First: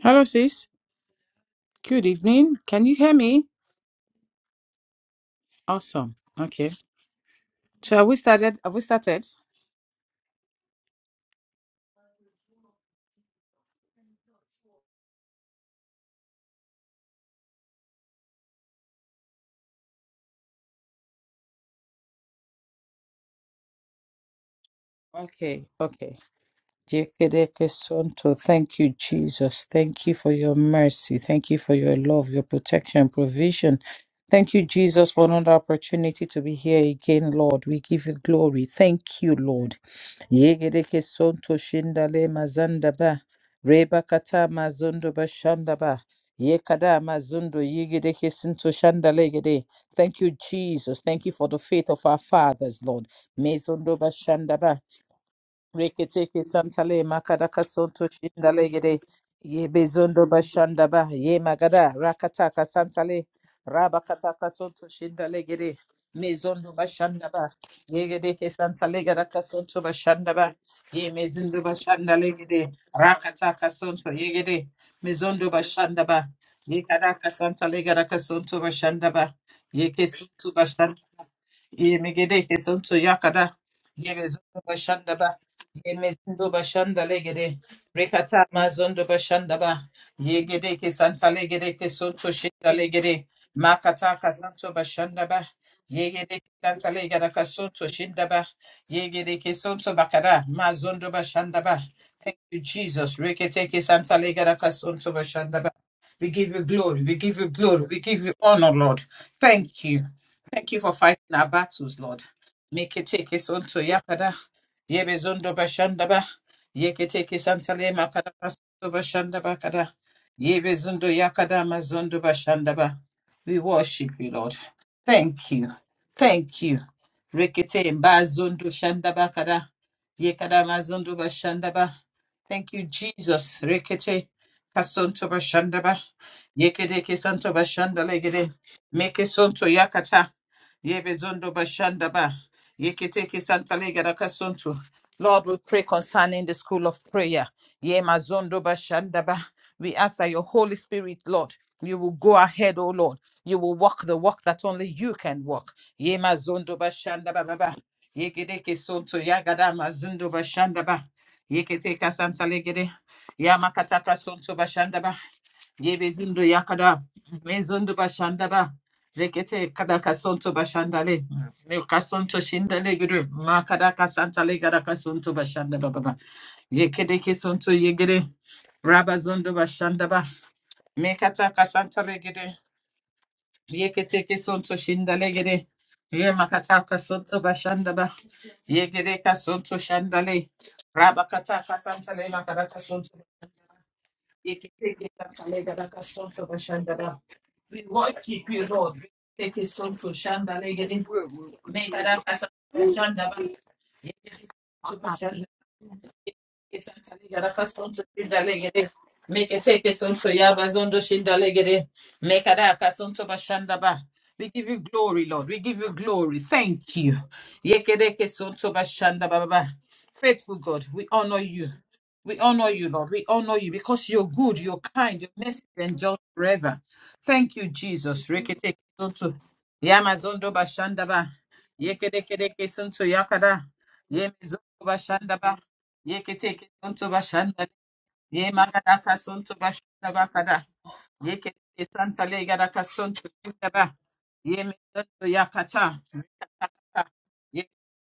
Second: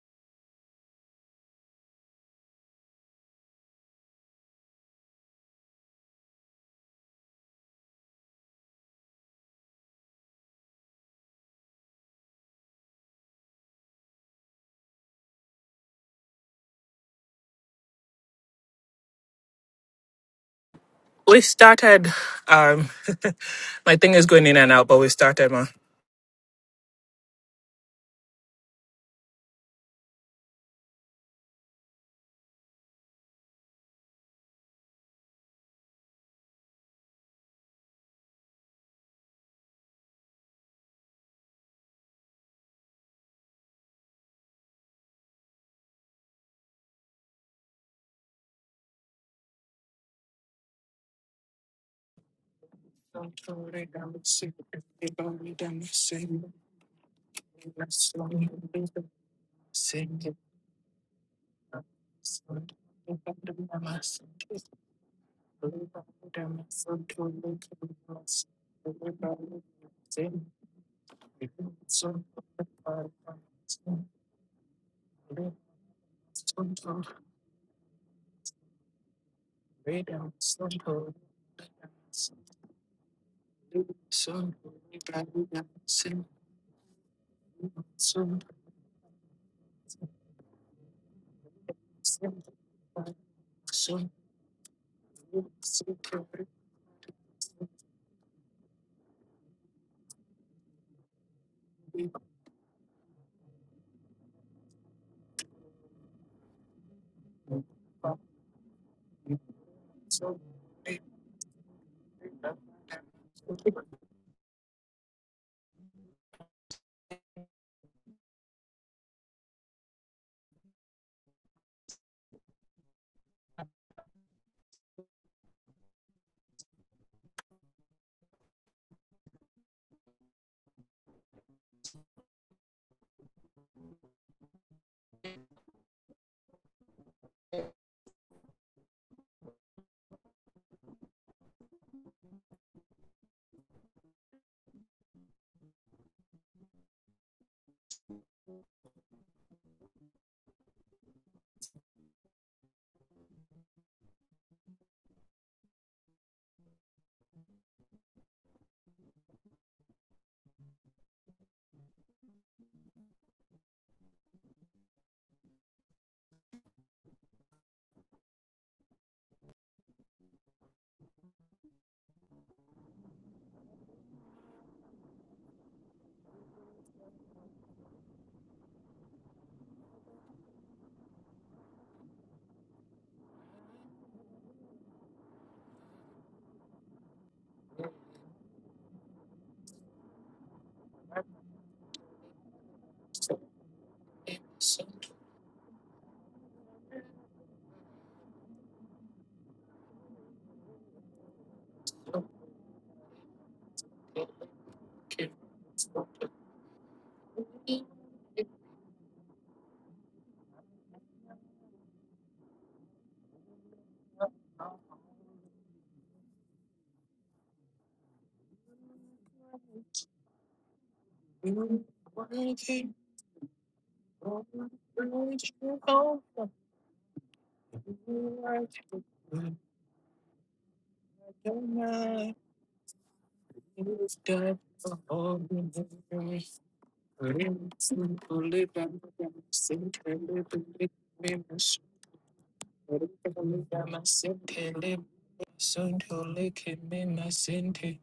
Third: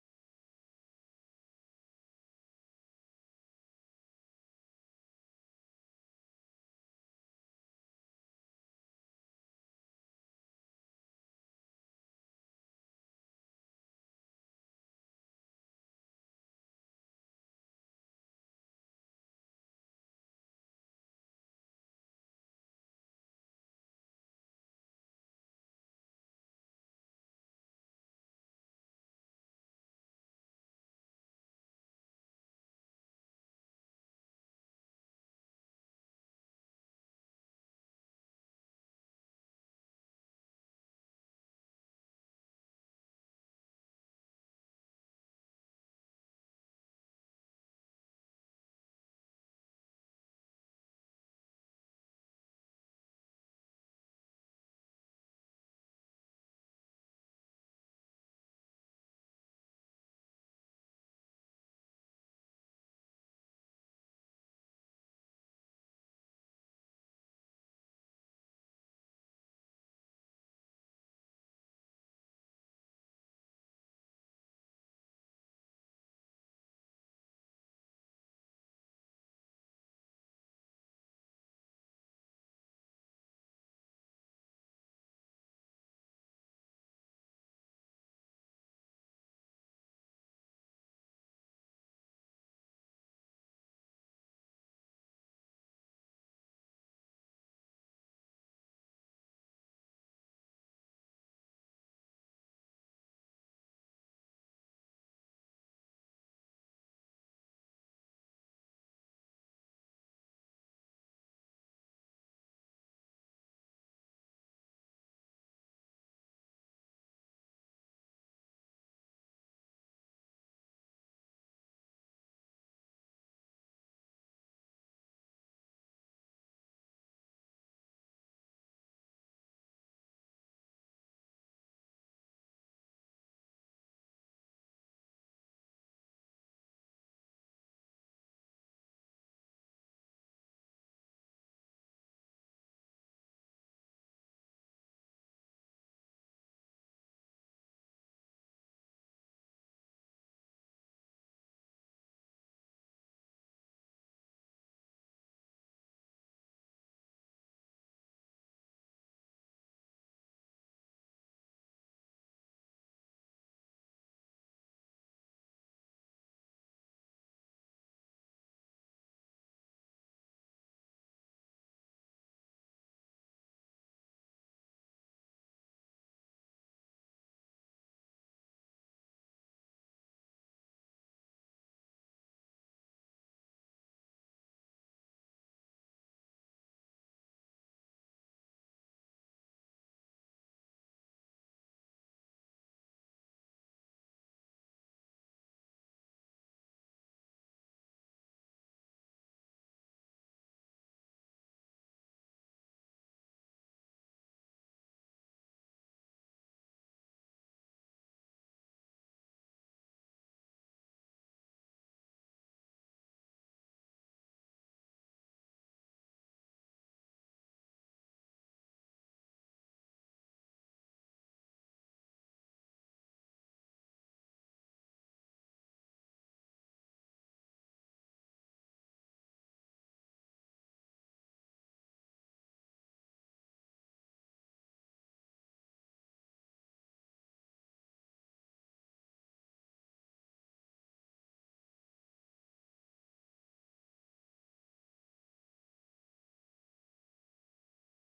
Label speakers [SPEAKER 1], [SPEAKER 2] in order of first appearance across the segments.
[SPEAKER 1] Hello, sis. Good evening. Can you hear me? Awesome. Okay. So have we started? Have we started?
[SPEAKER 2] We started. Um, my thing is going in and out, but we started,
[SPEAKER 1] Okay.
[SPEAKER 2] man.
[SPEAKER 1] Okay. Yekerekesanto. Thank you, Jesus. Thank you for your mercy. Thank you for your love, your protection, provision. Thank you, Jesus, for another opportunity to be here again, Lord. We give you glory. Thank you, Lord. Yekerekesanto shindale mazandaba. Reba kata mazundo bashandaba. Yekada mazundo yegerekesanto shandale gede. Thank you, Jesus. Thank you for the faith of our fathers, Lord. Mezundo bashandaba. Reketeke santale makadaka sonto shindalegede ye bezondo bashandaba ye magada rakataka santale rabakataka sonto shindalegede mezondo bashandaba yegede ke santale gadaka sonto bashandaba ye mezindo bashandalegede rakataka sonto yegede mezondo bashandaba ye kadaka santale gadaka sonto bashandaba ye ke sonto bashandaba ye megede ke sonto yakada ye mezondo bashandaba Yemezindo bashanda legede. Rekata mazondo bashanda ba. Yegede ke santa legede ke sonto shenda legede. Makata kasanto bashanda ba. Yegede ke santa legede kasonto shenda ba. Yegede ke sonto bakara mazondo bashanda ba. Thank you, Jesus. Rekete ke santa legede kasonto bashanda ba. We give you glory. We give you glory. We give you honor, Lord. Thank you. Thank you for fighting our battles, Lord. Make it take us unto Yakada. Yebezondo Bashandaba, Yeketeke Santale Makadamazondo Bashandaba Kada, Yebezondo Yakadamazondo Bashandaba. We worship you, Lord. Thank you. Thank you. Rekete Mbazondo Shandaba Kada, ye kada Yekadamazondo Bashandaba. Thank you, Jesus. Rekete Kasonto Bashandaba, Yekedeke Santo Bashandale Gede, Meke Sonto Yakata, Yebezondo Bashandaba. Yeketeke santalega rakasuntu. Lord, we pray concerning the school of prayer. Ye mazondo bashandaba. We ask that your Holy Spirit, Lord, you will go ahead, O Lord. You will walk the walk that only you can walk. Ye mazondo bashandaba baba. Yeketeke suntu yagada mazondo bashandaba. Yeketeka santalegede. Yamakataka suntu bashandaba. Yebezindu yakada. Mezundu başandaba. Rekete kada kasonto başandale. Me kasonto şindale gürü. Ma kada kasantale gara kasonto başandaba baba. Yekede kesonto yegere. Rabazundu başandaba. Me kata kasantale gede. Yeketeke sonto shindalegere? Ye makataka sonto bashandaba. Yegereka sonto shandale. Rabakataka santale makaraka sonto. Yeketeke santale garaka sonto bashandaba. We worship you, Lord. Yeketeke sonto shandale gere. Mekaraka santo shandaba. Yegereka sonto bashandaba. Yeketeke santale garaka sonto shindalegere? gere. Meketeke sonto yabazondo shindale gere. Mekadaka sonto bashandaba. We give you glory, Lord. We give you glory. Thank you. Yekedeke sonto bashandaba baba. Faithful God, we honor you. We honor you, Lord. We honor you because you're good, you're kind, your mercy endures forever. Thank you, Jesus. Reketeke sonto. Yamazondo bashandaba. Yekedekedeke sonto yakada. Yemezondo bashandaba. Yeketeke sonto bashandaba. Yemakadaka sonto bashandaba kada. Yekete santale yaraka sonto
[SPEAKER 2] Sunto
[SPEAKER 1] yindaba. Yemedoto yakata.
[SPEAKER 2] leke me
[SPEAKER 1] Yemedoto
[SPEAKER 2] masente,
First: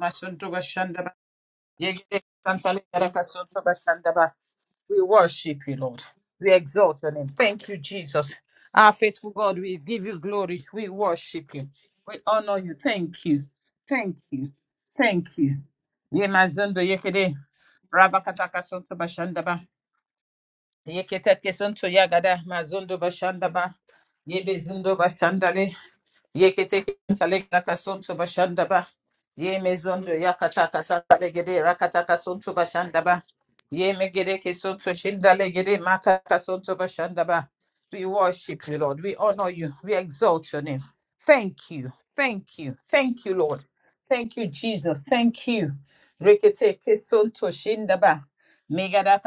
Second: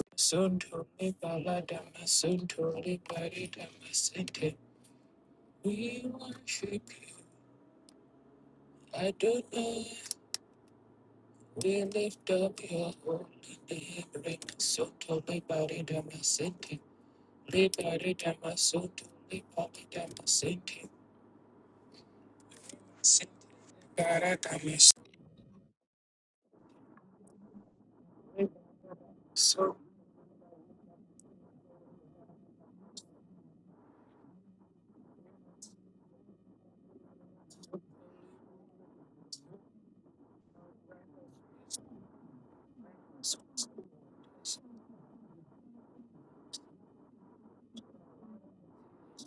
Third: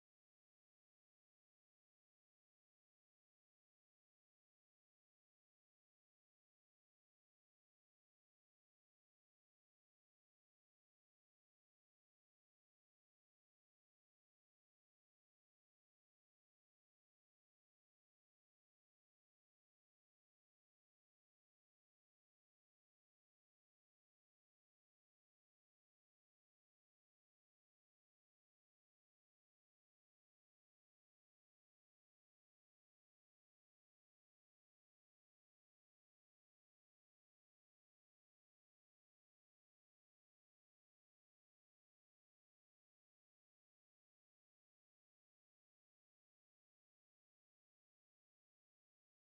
[SPEAKER 1] basonto
[SPEAKER 2] Sunto
[SPEAKER 1] bashandaba.
[SPEAKER 2] le balada
[SPEAKER 1] Yekete
[SPEAKER 2] masunto
[SPEAKER 1] santale
[SPEAKER 2] le
[SPEAKER 1] yaraka sonto
[SPEAKER 2] barida
[SPEAKER 1] bashandaba.
[SPEAKER 2] masente.
[SPEAKER 1] We worship you, Lord.
[SPEAKER 2] We
[SPEAKER 1] We
[SPEAKER 2] worship
[SPEAKER 1] exalt your
[SPEAKER 2] you,
[SPEAKER 1] name. Thank you, Jesus. Our faithful God, we
[SPEAKER 2] Adonai.
[SPEAKER 1] give you glory. We worship you.
[SPEAKER 2] We
[SPEAKER 1] We
[SPEAKER 2] lift
[SPEAKER 1] honor
[SPEAKER 2] up
[SPEAKER 1] you.
[SPEAKER 2] your
[SPEAKER 1] Thank you.
[SPEAKER 2] holy
[SPEAKER 1] Thank
[SPEAKER 2] name.
[SPEAKER 1] you.
[SPEAKER 2] Sunto
[SPEAKER 1] Thank
[SPEAKER 2] le
[SPEAKER 1] you.
[SPEAKER 2] barida masente,
[SPEAKER 1] Yemazondo yekede.
[SPEAKER 2] le barida
[SPEAKER 1] Rabakata kasonto
[SPEAKER 2] masunto le
[SPEAKER 1] bashandaba.
[SPEAKER 2] barida masente.
[SPEAKER 1] Yekete kesonto yagada. Mazondo
[SPEAKER 2] Sente
[SPEAKER 1] bashandaba.
[SPEAKER 2] barada masente.
[SPEAKER 1] Yebezindo bashandale. Yekete talega Ye
[SPEAKER 2] So,
[SPEAKER 1] mezondo yakata kasaka legede rakata kasuntu Ye megede kesuntu shinda legede maka kasuntu We worship you, Lord. We honor you. We exalt your name. Thank you. Thank you. Thank you,
[SPEAKER 2] so,
[SPEAKER 1] Lord.
[SPEAKER 2] so,
[SPEAKER 1] Thank you, Jesus. Thank you. Rekete kesuntu shinda ba. Megada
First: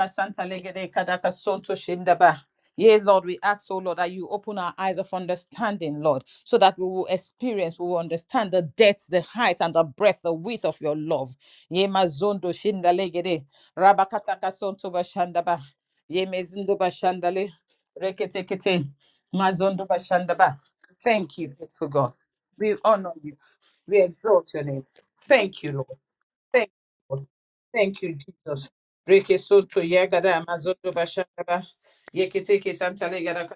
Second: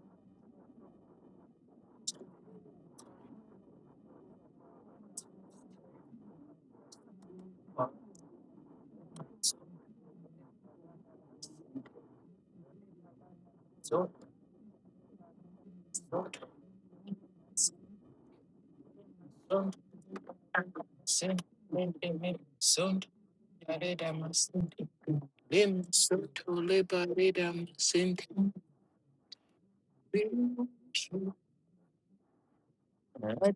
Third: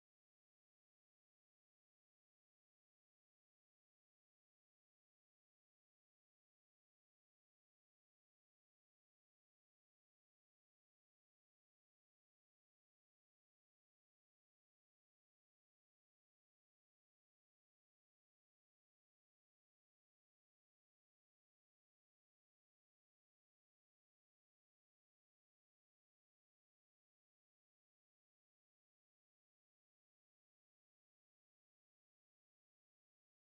[SPEAKER 1] legede kadaka suntu shinda Yea, Lord, we ask, oh Lord, that you open our eyes of understanding, Lord, so that we will experience, we will understand the depth, the height,
[SPEAKER 2] so,
[SPEAKER 1] and the breadth, the width of your love. Yea, mazondo shindalegede,
[SPEAKER 2] so,
[SPEAKER 1] rabakataka sonto bashandaba,
[SPEAKER 2] so,
[SPEAKER 1] yea, mezindo bashandale,
[SPEAKER 2] so.
[SPEAKER 1] reketekete,
[SPEAKER 2] Sente
[SPEAKER 1] mazondo bashandaba. Thank you, for God. We honor you. We exalt your name. Thank you, Lord. Thank you. Thank you, Jesus. Reke soto yagada mazoto bashandaba. Yeketeke santalegada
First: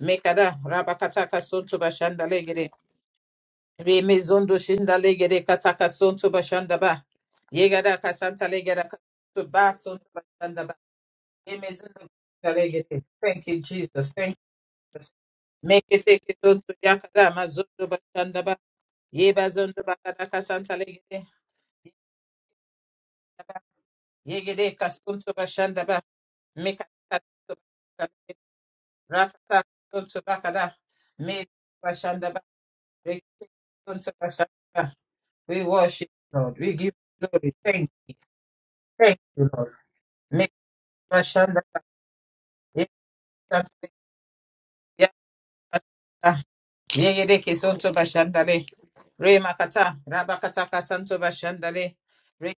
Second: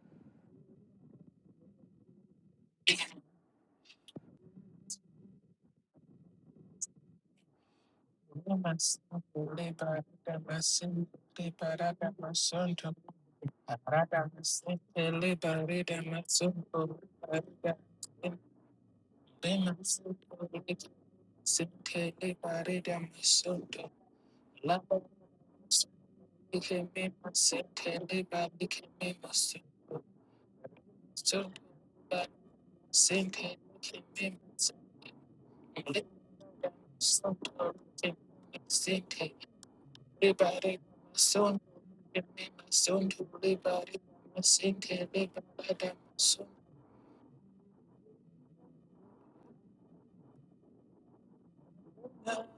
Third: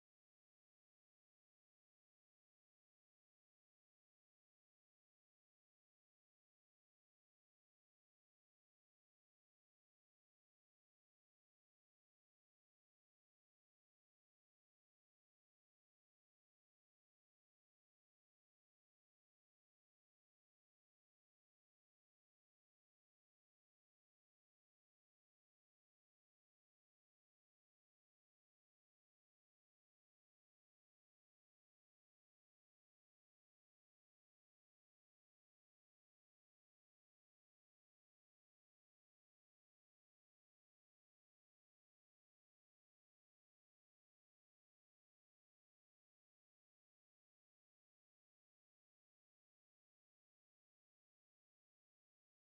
[SPEAKER 1] mekada rabakataka soto bashandalegede. Reme shindalegede kataka soto bashandaba. Yegada kasantalegada soto ba bashandaba. Reme shindalegede. Thank you, Jesus. Thank you. Meketeke soto yakada mazoto bashandaba. Yeba zondo bakada Yegede kasunto Mikata
[SPEAKER 2] Nikemema sentende ba nikemema
[SPEAKER 1] Rakata
[SPEAKER 2] sento
[SPEAKER 1] Tuntubakada Made
[SPEAKER 2] sento ba
[SPEAKER 1] Bashandaba
[SPEAKER 2] sente nikemema
[SPEAKER 1] Tuntubashanda. We
[SPEAKER 2] sentende ba
[SPEAKER 1] worship you, Lord. We give you glory.
[SPEAKER 2] sento
[SPEAKER 1] Thank you.
[SPEAKER 2] nikemema
[SPEAKER 1] Thank
[SPEAKER 2] sente
[SPEAKER 1] you, Lord.
[SPEAKER 2] leba
[SPEAKER 1] Make
[SPEAKER 2] reba
[SPEAKER 1] Bashanda
[SPEAKER 2] sento nikemema sento leba reba sente leba reba sento.
[SPEAKER 1] Yegedeke sonto bashandale. Re makata, rabakataka santo bashandale. Re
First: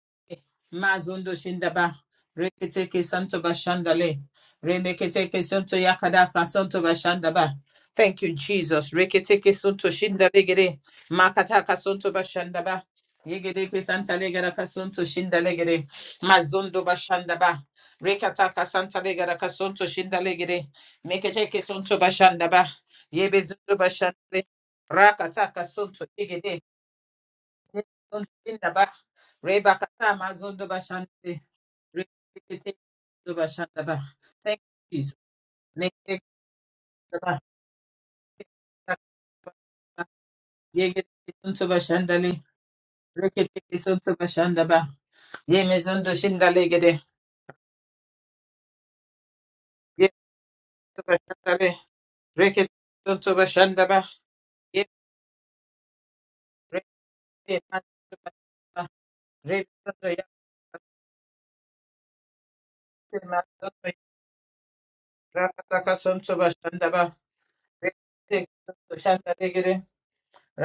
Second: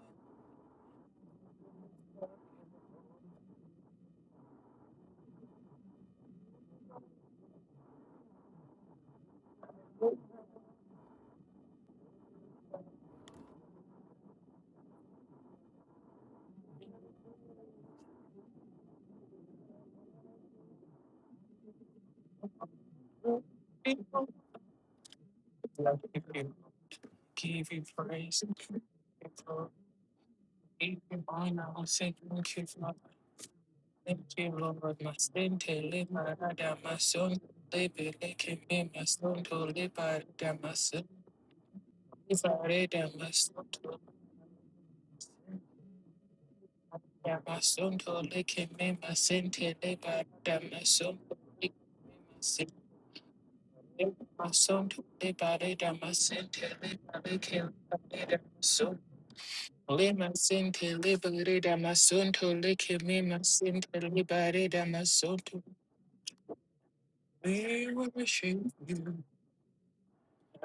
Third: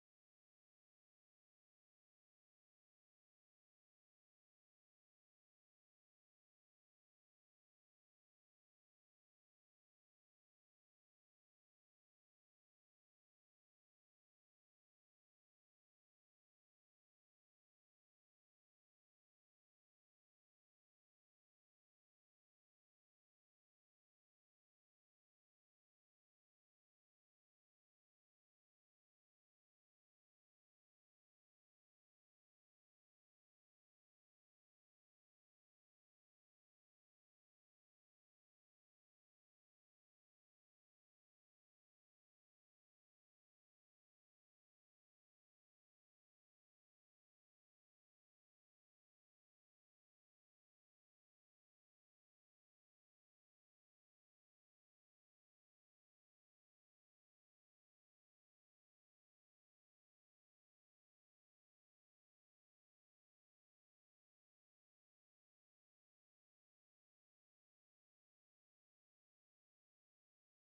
[SPEAKER 1] mazundo shindaba. Reketeke santo bashandale. Remeketeke santo yakadaka santo bashandaba. Thank you, Jesus. Reketeke santo shindale gere. Makataka santo bashandaba. Yegedeke santa legaraka santo shindale gere. Mazundo bashandaba. Rekataka santa legaraka santo shindale gere. Meketeke santo bashandaba. Yebezundo
[SPEAKER 2] Give
[SPEAKER 1] bashandre. Rakataka
[SPEAKER 2] you
[SPEAKER 1] sunto igede.
[SPEAKER 2] give you
[SPEAKER 1] Yebezundo
[SPEAKER 2] praise. Give
[SPEAKER 1] indaba.
[SPEAKER 2] you
[SPEAKER 1] Rebakata mazundo bashandre.
[SPEAKER 2] honor. Thank you,
[SPEAKER 1] Rebekete
[SPEAKER 2] Lord.
[SPEAKER 1] zundo bashandaba.
[SPEAKER 2] Thank you,
[SPEAKER 1] Thank you,
[SPEAKER 2] Lord.
[SPEAKER 1] Jesus.
[SPEAKER 2] Masente
[SPEAKER 1] Nekete
[SPEAKER 2] marada mason
[SPEAKER 1] zaba.
[SPEAKER 2] le bele keme mason to le
[SPEAKER 1] Rakata.
[SPEAKER 2] barada mason
[SPEAKER 1] Yegede sunto
[SPEAKER 2] le
[SPEAKER 1] bashandale.
[SPEAKER 2] barada mason
[SPEAKER 1] Rekete
[SPEAKER 2] to
[SPEAKER 1] sunto bashandaba. Yemezundo shindale gede.
[SPEAKER 2] barada mason to le keme masente
[SPEAKER 1] Yebezundo
[SPEAKER 2] barada mason le
[SPEAKER 1] bashandale.
[SPEAKER 2] keme
[SPEAKER 1] Rekete
[SPEAKER 2] mason
[SPEAKER 1] sunto bashandaba.
[SPEAKER 2] Mason
[SPEAKER 1] Yebezundo
[SPEAKER 2] to le barada masente le bele
[SPEAKER 1] bashandaba.
[SPEAKER 2] mason
[SPEAKER 1] Rebezundo
[SPEAKER 2] le
[SPEAKER 1] ya.
[SPEAKER 2] masente barada mason to le keme masente barada mason to
[SPEAKER 1] Rakataka sunto bashandaba.
[SPEAKER 2] we worship you.
[SPEAKER 1] Shanda Digiri,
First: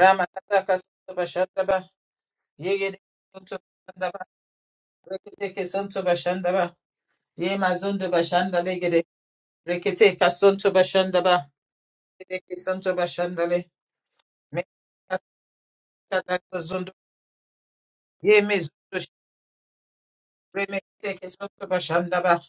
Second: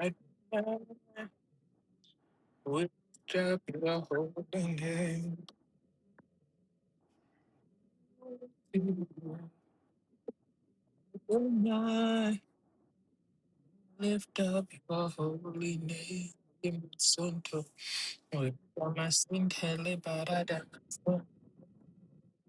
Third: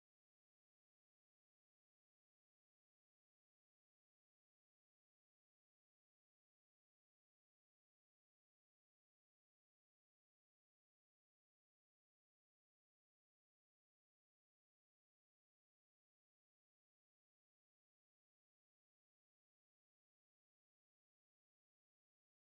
[SPEAKER 2] I
[SPEAKER 1] Santo Bashandaba,
[SPEAKER 2] lift
[SPEAKER 1] Yigiri Santo
[SPEAKER 2] up your
[SPEAKER 1] Bashandaba,
[SPEAKER 2] holy name.
[SPEAKER 1] Rikiteke Santo Bashandaba, Yema Zundo Bashanda Ligiri, Rikiteka Santo Bashandaba,
[SPEAKER 2] When I
[SPEAKER 1] Rikiteke Santo Bashandale,
[SPEAKER 2] lift up your
[SPEAKER 1] Mekada
[SPEAKER 2] holy name. Him
[SPEAKER 1] Zundo,
[SPEAKER 2] Sonto,
[SPEAKER 1] Yeme Zundo,
[SPEAKER 2] Lama Sinte Liberada,
[SPEAKER 1] Remekiteke Santo Bashandaba,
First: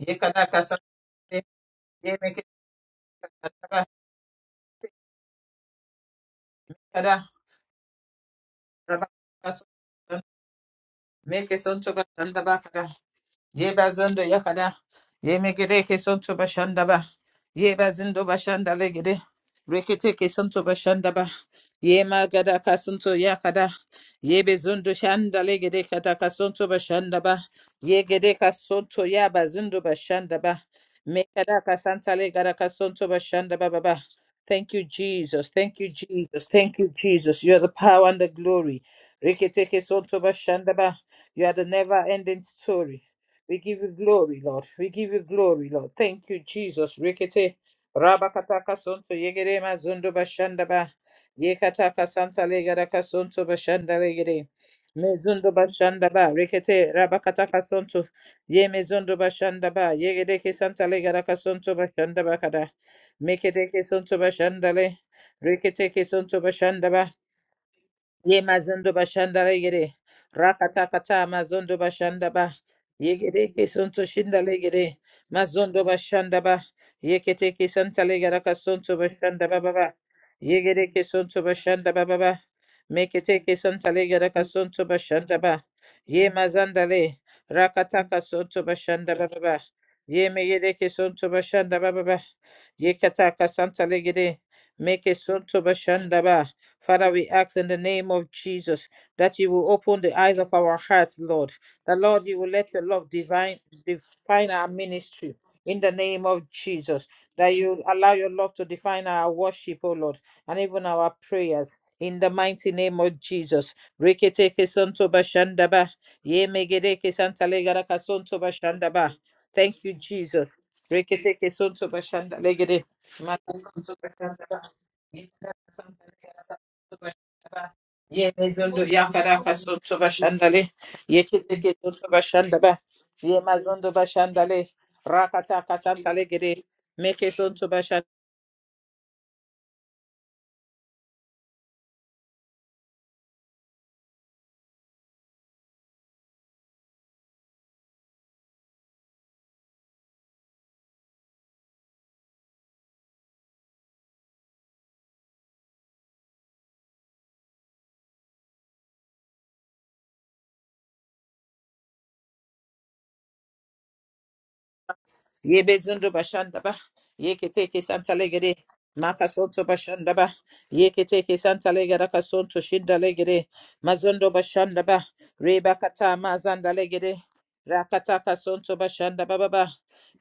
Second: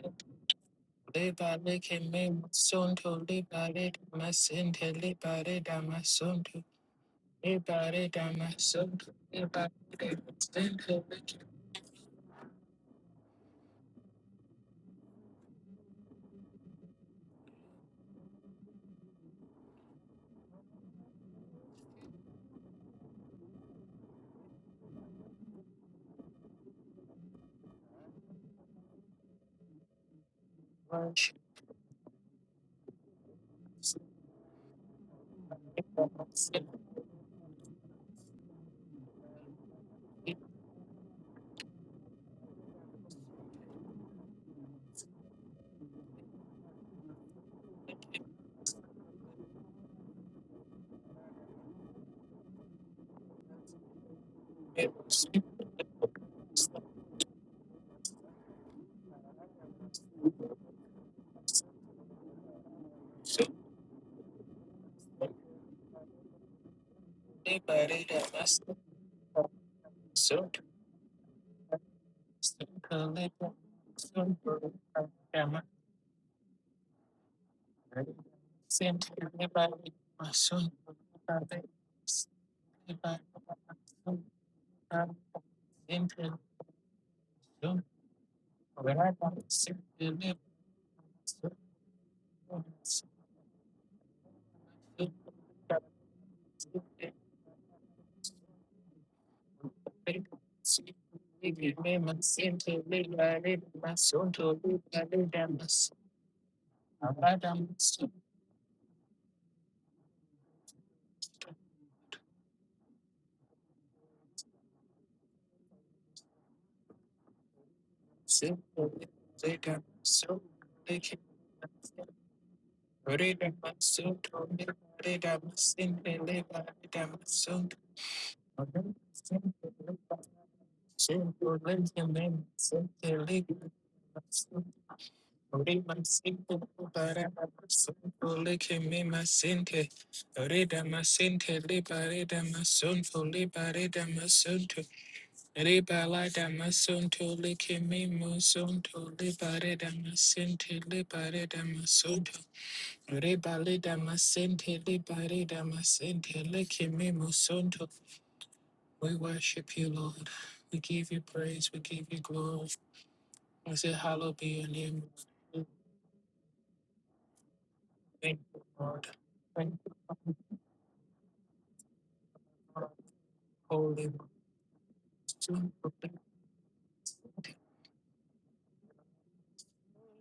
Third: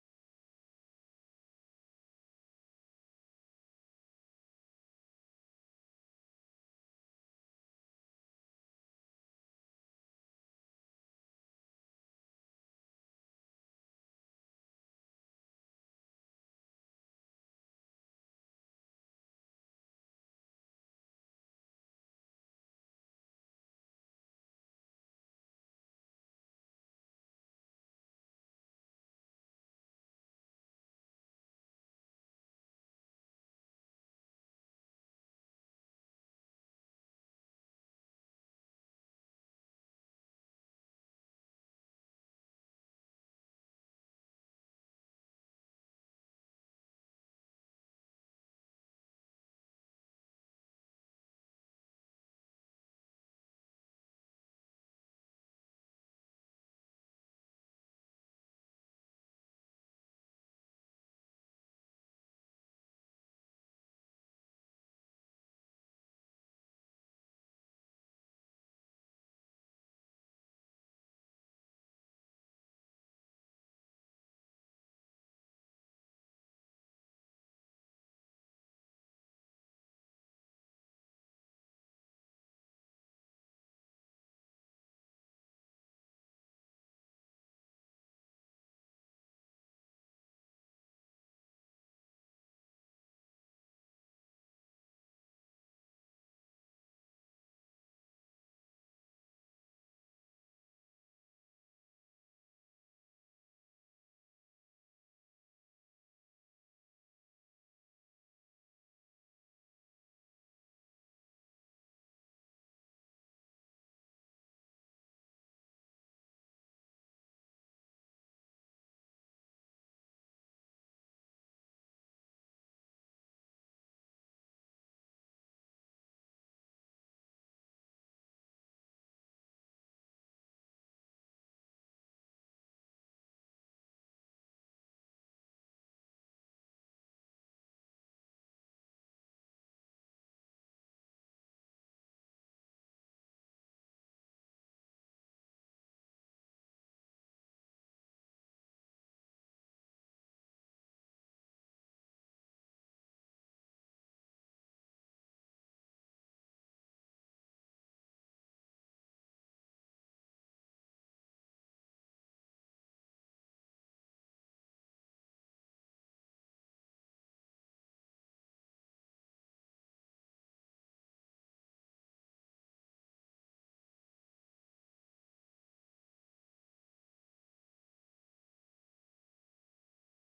[SPEAKER 1] Yekadaka Sante,
[SPEAKER 2] Libale
[SPEAKER 1] Yemekiteka
[SPEAKER 2] Keme Sonto,
[SPEAKER 1] Sandaba,
[SPEAKER 2] Libale Dama Sinte, Libale Dama Sonto,
[SPEAKER 1] Kada,
[SPEAKER 2] Libale Dama Sonto,
[SPEAKER 1] Rabaka
[SPEAKER 2] Libale Dama
[SPEAKER 1] Santo,
[SPEAKER 2] Sinte, Libale
[SPEAKER 1] Make Santo Bashandaba, Ye bazando yakada. Ye megede keson to bashanda ba. Ye bazindo bashanda legede. Rekete keson to bashanda ba. Ye magada kasunto yakada. Ye bezundo shanda legede kata kasunto bashanda ba. Ye gede kasunto ya bazindo bashanda ba. Mekada kasanta legada kasunto bashanda ba ba ba. Thank you, Jesus. Thank you, Jesus. Thank you, Jesus. You are the power and the glory. Rekete keson to bashanda ba. You are the never ending story. We give you glory, Lord. We give you glory, Lord. Thank you, Jesus. Rikete rabakataka sonto yegere mazondo bashandaba. Yekataka santa legaraka sonto bashanda legere.
[SPEAKER 2] Dama Sinte, Libale
[SPEAKER 1] Mezondo bashandaba. Rikete rabakataka sonto. Ye mezondo bashandaba. Yegereke santa legaraka sonto bashandaba kada.
[SPEAKER 2] Dama Sinte,
[SPEAKER 1] Meketeke sonto bashandale. Riketeke sonto bashandaba.
[SPEAKER 2] Same to
[SPEAKER 1] Ye mazondo bashanda legere. Rakata kata mazondo bashanda ba. Yegere ke sonto shinda legere. Mazondo bashanda ba. Yekete ke santa legere ka sonto bashanda
[SPEAKER 2] live,
[SPEAKER 1] ba
[SPEAKER 2] I
[SPEAKER 1] ba ba.
[SPEAKER 2] live my soul
[SPEAKER 1] Yegere
[SPEAKER 2] to
[SPEAKER 1] ke
[SPEAKER 2] live, I
[SPEAKER 1] sonto
[SPEAKER 2] live, I
[SPEAKER 1] bashanda ba ba ba. Mekete ke santa legere ka sonto bashanda ba. Ye mazanda le. Rakata ka sonto bashanda ba ba ba. Ye megere ke sonto bashanda ba ba ba. Yekata ka santa legere. Meke sonto bashanda ba. Father, we ask in the name of Jesus that you will open the eyes of our hearts, Lord. That, Lord, you will let your love divine, define our ministry in the
[SPEAKER 2] must.
[SPEAKER 1] name of Jesus.
[SPEAKER 2] I live,
[SPEAKER 1] That
[SPEAKER 2] I
[SPEAKER 1] you allow
[SPEAKER 2] must.
[SPEAKER 1] your love to define our worship, O Lord, and even our prayers. In the mighty name of Jesus. Reketeke sonto bashandaba. Yemegedeke santalegara kasonto
[SPEAKER 2] So
[SPEAKER 1] bashandaba.
[SPEAKER 2] they
[SPEAKER 1] Thank
[SPEAKER 2] can
[SPEAKER 1] you,
[SPEAKER 2] so
[SPEAKER 1] Jesus.
[SPEAKER 2] they can
[SPEAKER 1] Reketeke sonto bashandalegede. Mata
[SPEAKER 2] read a
[SPEAKER 1] sonto
[SPEAKER 2] master to
[SPEAKER 1] bashandaba.
[SPEAKER 2] me Reda
[SPEAKER 1] Yemegedeke
[SPEAKER 2] masente,
[SPEAKER 1] santalegaraka
[SPEAKER 2] reda
[SPEAKER 1] Yemezondo yakara fasoto bashandale. Yeketeke soto bashandaba. Yemazondo bashandale. Rakata kasantale gere. Meke
[SPEAKER 2] masente, reda masonto, reda reda masonto. Riba la damasunto leke me musunto libare damasente libare damasunto. Riba le damasente libare damasente leke me musunto. We worship you, Lord. We give you praise. We give you glory. I say, hallowed be your name.
[SPEAKER 1] Ye Yebezundo Bashandaba, Yeketeke Santa
[SPEAKER 2] Thank
[SPEAKER 1] Legere,
[SPEAKER 2] you, Lord.
[SPEAKER 1] Makasonto
[SPEAKER 2] Thank
[SPEAKER 1] Bashandaba,
[SPEAKER 2] you,
[SPEAKER 1] Yeketeke Santa Legara Casonto
[SPEAKER 2] Lord.
[SPEAKER 1] Shinda Legere,
[SPEAKER 2] Holy
[SPEAKER 1] Mazondo Bashandaba,
[SPEAKER 2] Son.
[SPEAKER 1] Reba
[SPEAKER 2] Thank you.
[SPEAKER 1] Kata
[SPEAKER 2] Lord.
[SPEAKER 1] Mazanda Legere, Rakata Casonto Bashandaba Baba,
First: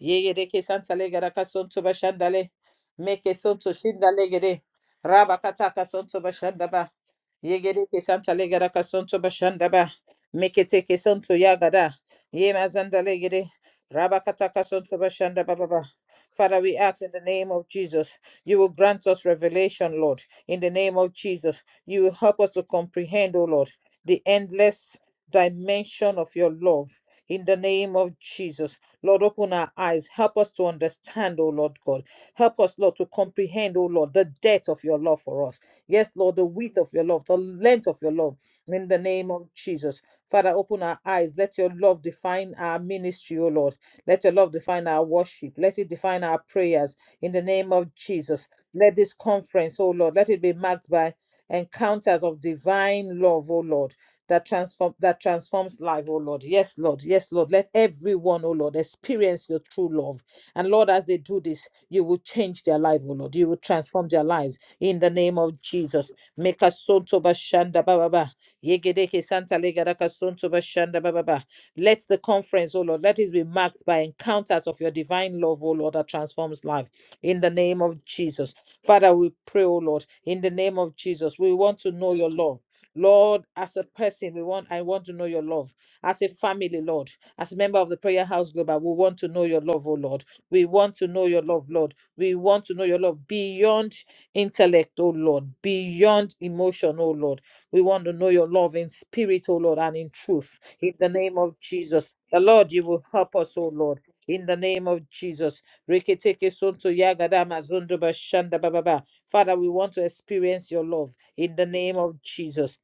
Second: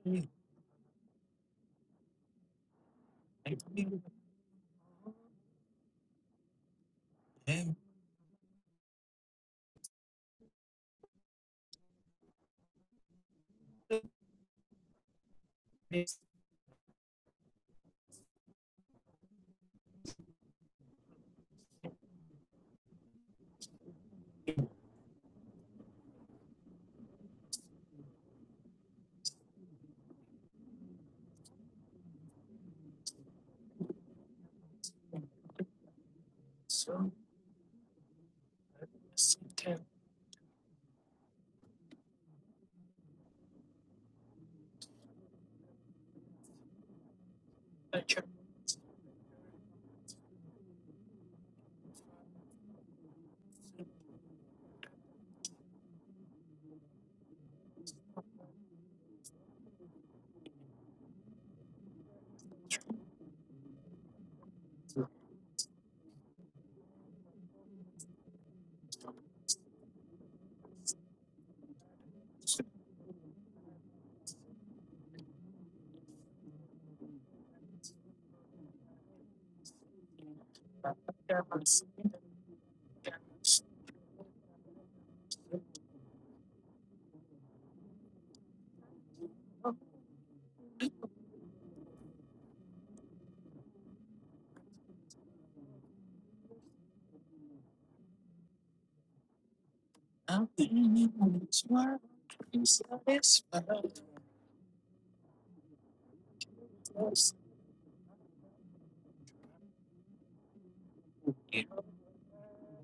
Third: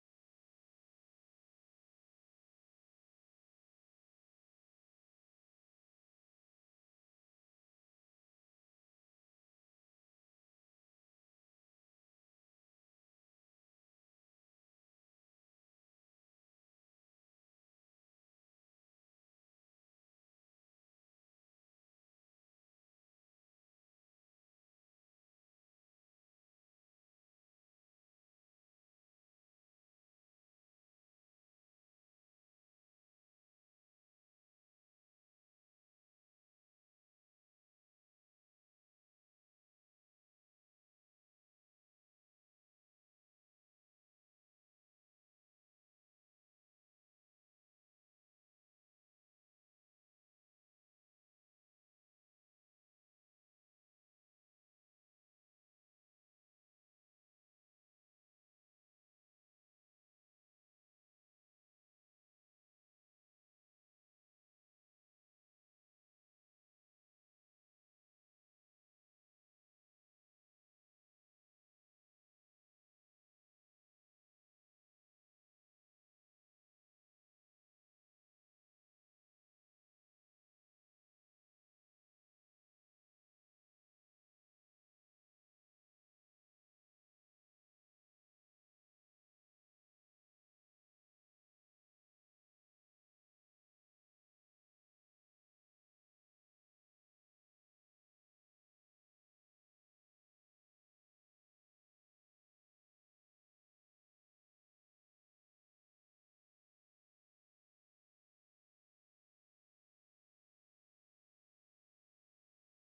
[SPEAKER 1] Yegereke Santa Legara Casonto Bashandale, Meke
[SPEAKER 2] Thank
[SPEAKER 1] Sonto
[SPEAKER 2] you.
[SPEAKER 1] Shinda Legere, Rabakata Casonto Bashandaba, Yegereke Santa Legara Casonto Bashandaba, Meketeke Santo Yagada, ye mazanda Legere, Rabakatakasuntubashandabababa.
[SPEAKER 2] Thank
[SPEAKER 1] Father, we ask in the name of Jesus, you will grant us revelation, Lord. In the name of Jesus, you will help us to comprehend, O Lord, the endless dimension of your love. In the name of Jesus, Lord, open our eyes. Help us to understand, O Lord God. Help us, Lord, to comprehend, O Lord, the depth of your love for us. Yes, Lord, the width of your love, the length of your love. In the name of
[SPEAKER 2] you.
[SPEAKER 1] Jesus. Father, open our eyes. Let your love define our ministry, O Lord. Let your love define our worship. Let it define our prayers in the name of
[SPEAKER 2] Thank you.
[SPEAKER 1] Jesus. Let this conference, oh Lord, let it be marked by encounters of divine love, oh Lord, that transform that transforms life, oh Lord. Yes, Lord. Yes, Lord. Let everyone, oh Lord, experience your true love. And Lord, as they do this, you will change their life, oh Lord. You will transform their lives in the name of Jesus. Make us son to bashanda baba. Yegedeke santa legadaka son to bashanda baba. Let the conference, oh Lord, let it be marked by encounters of your divine love, oh Lord, that transforms life. In the name of Jesus. Father, we pray, oh Lord, in the name of Jesus. We want to know your love. Lord, as a person, we want I want to know your love. As a family, Lord, as a member of the prayer house global, we want to know your love, oh Lord. We want to know your love, Lord. We want to know your love beyond intellect, oh Lord, beyond emotion, oh Lord we want to know your love in spirit, O Lord, and in truth. In the name of Jesus, the Lord, you will help us, O Lord. In the name of Jesus. Reketeke sonto yagada mazondo bashanda bababa. Father, we want to experience your love in the name of Jesus.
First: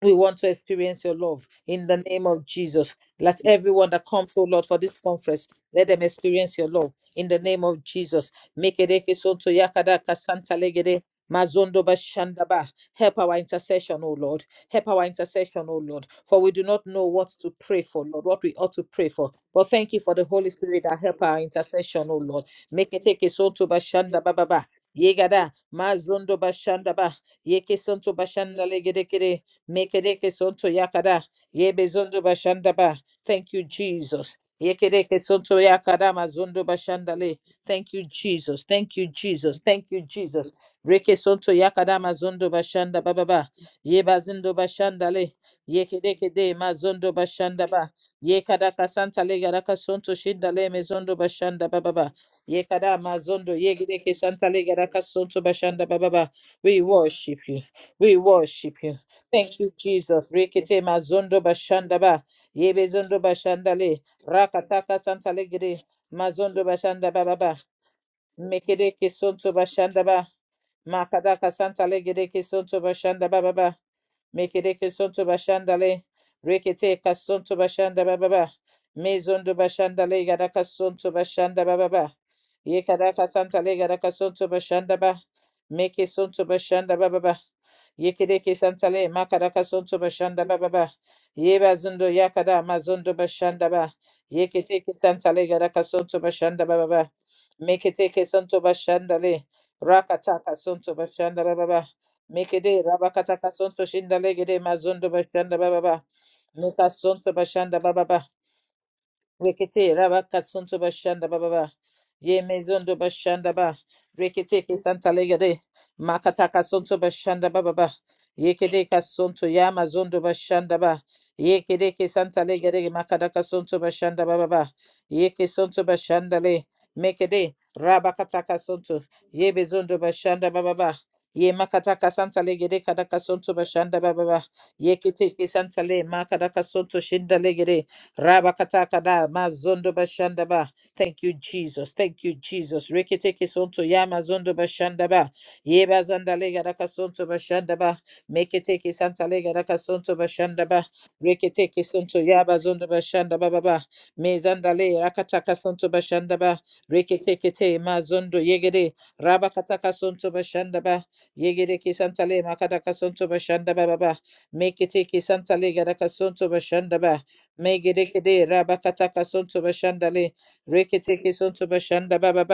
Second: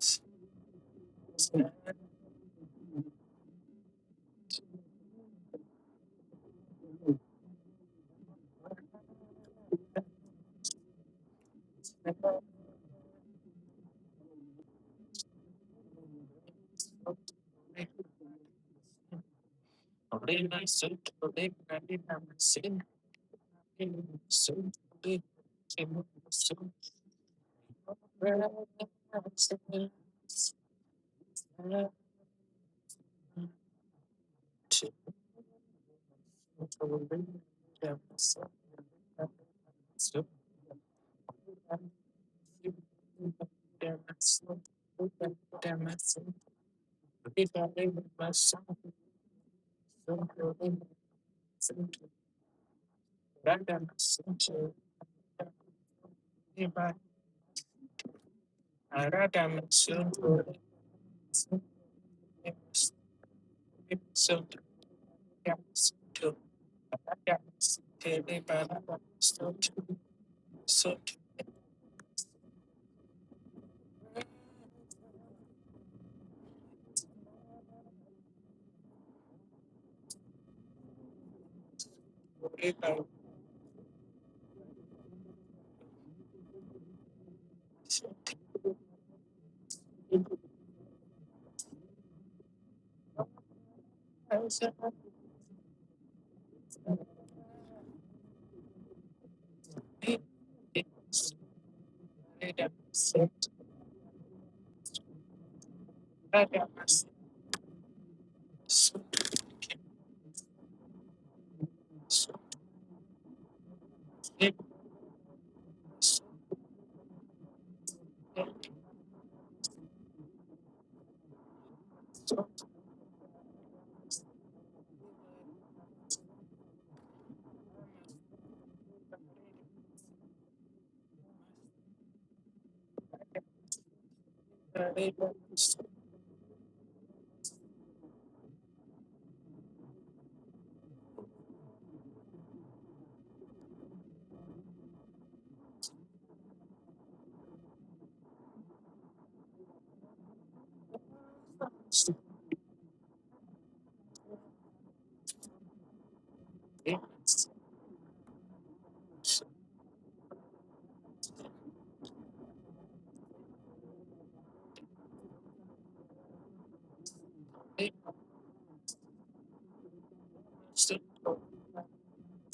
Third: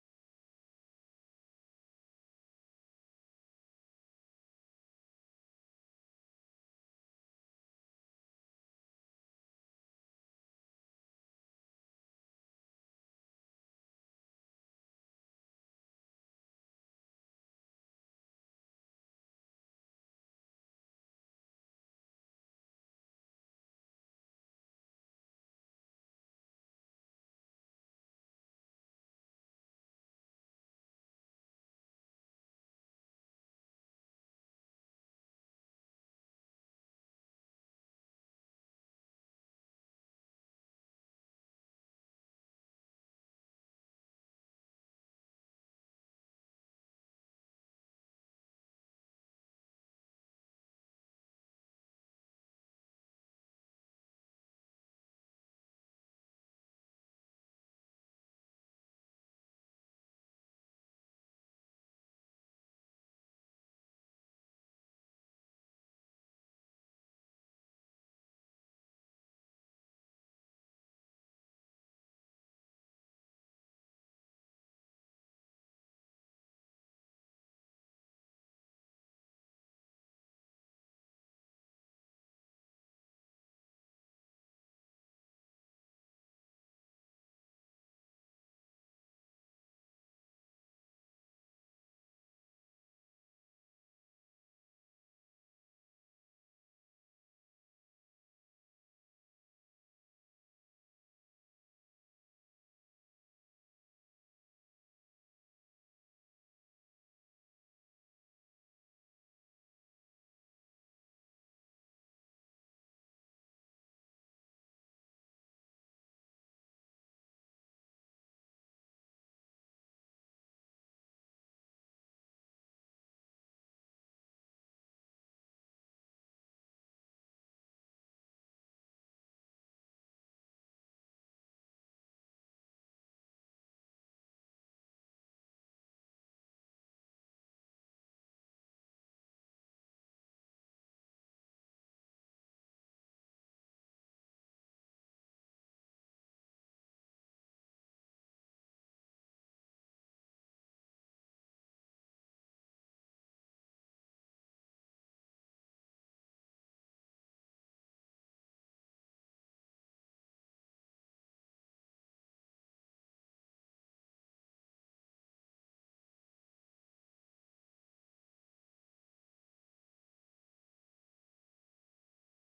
[SPEAKER 1] We want to experience your love in the name of Jesus. Let everyone that comes, oh Lord, for this conference, let them experience your love in the name of Jesus. Mekereke sonto yakada kasanta legede, mazondo bashandaba. Help our intercession, O Lord. Help our intercession, O Lord. For we do not know what to pray for, Lord, what we ought to pray for. But thank you for the Holy Spirit that help our intercession, O Lord. Meketeke sonto bashandaba baba. Yegada, mazondo bashandaba. Yeke sonto bashanda legede kede. Mekereke sonto yakada. Yebe zondo bashanda ba. Thank you, Jesus. Yekereke sonto yakada mazondo bashandale. Thank you, Jesus. Thank you, Jesus. Thank you, Jesus. Reke sonto yakada mazondo bashanda ba ba ba. Yeba zindo bashandale. Yekereke de mazondo bashanda ba. Yekada kasanta le garaka sonto shindale mezondo bashanda ba ba ba. Yekada mazondo yegereke santa le garaka sonto bashanda ba ba ba. We worship you. We worship you. Thank you, Jesus. Rekete mazondo bashandaba. Yebe zondo bashandale. Rakataka santalegede. Mazondo bashanda bababa. Mekede kesonto bashandaba. Makadaka santalegede kesonto bashanda bababa. Mekereke sonto bashandale. Rekete kasonto bashanda bababa. Mezondo bashandale garaka sonto bashanda bababa.
[SPEAKER 2] However, the rains ever
[SPEAKER 1] Yekaraka santale garaka sonto bashanda ba. Meke sonto bashanda bababa. Yekereke santale makaraka sonto bashanda bababa. Yeba zondo yakada mazondo bashanda ba. Yeketeke santale garaka sonto bashanda bababa. Meketeke sonto bashandale. Rakataka sonto bashanda bababa. Mekede rabakata kasonto shinda legede mazondo bashanda bababa. Meka sonto bashanda bababa. Rekete raba katsunto bashanda baba ba. Ye mezondo bashanda ba. Rekete ke santa legade. Makata kasunto bashanda baba ba. Ye kede kasunto ya mazondo bashanda ba. Ye kede ke santa legade makada kasunto bashanda baba ba. Ye ke sunto bashanda le. Mekede raba kata kasunto. Ye bezondo bashanda baba ba. Ye makata kasanta legede kada kasunto bashanda baba ba. Ye kete ke santa le makada kasunto shinda legede. Rabakatakada mazondo bashandaba. Thank you, Jesus. Thank you, Jesus. Reketeke sonto ya mazondo bashandaba. Yeba zandalega daka sonto bashandaba. Meketeke santalega daka sonto bashandaba. Reketeke sonto ya bazondo bashandaba baba. Mezandale rakataka sonto bashandaba. Reketeke te mazondo yegede. Rabakataka sonto bashandaba. Yegede ke santale makataka sonto bashandaba baba. Meketeke santalega daka sonto bashandaba. Megedekede Rabakataka Sunto Bashandale Reketeke Sunto Bashanda Baba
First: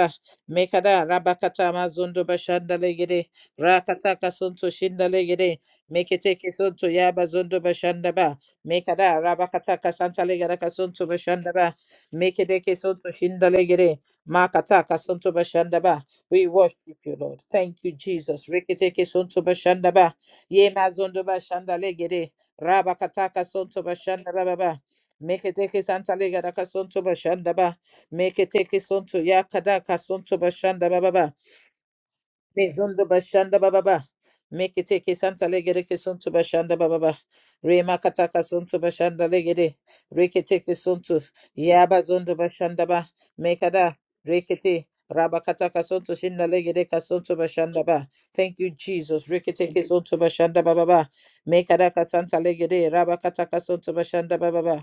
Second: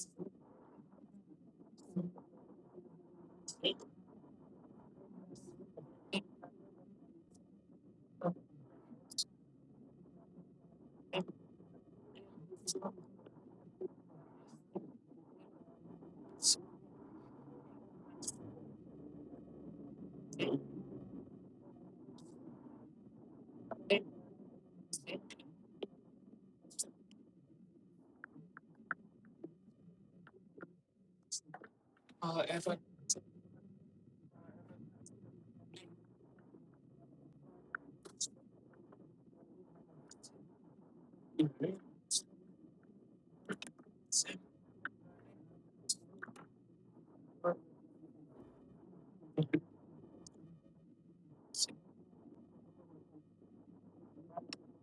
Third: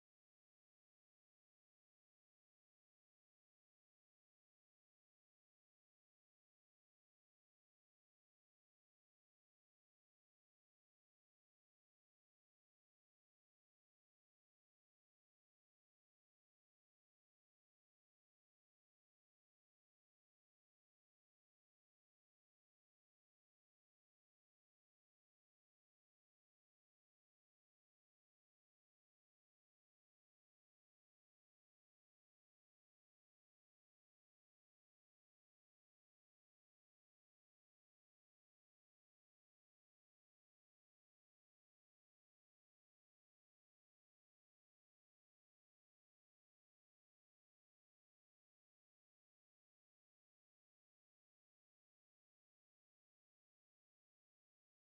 [SPEAKER 1] Mekada Rabakata Mazundo Bashandale Gede Rakataka Sunto Shindale Gede Meketeke Sunto Yaba Zundo Bashandaba Mekada Rabakataka Santale Gadaka Sunto Bashandaba Mekedeke Sunto Shindale Gede Makataka Sunto Bashandaba We worship you Lord Thank you Jesus Reketeke Sunto Bashandaba Yema Zundo Bashandale Gede Rabakataka Sunto Bashanda Baba Make it take Meketeke santale gada kasonto bashanda ba. Meketeke sonto yakada kasonto bashanda ba ba ba. Mezondo bashanda ba ba ba. Meketeke santale gada kasonto bashanda ba ba ba. Rema kata kasonto bashanda legede. Reketeke sonto yaba zondo bashanda ba. Make Mekada rekete. Rabakata kasonto shinda legede kasonto bashanda ba. Thank you, Jesus. Reke take His Reketeke sonto bashanda ba ba ba. Mekada kasanta legede. Rabakata kasonto bashanda ba ba ba.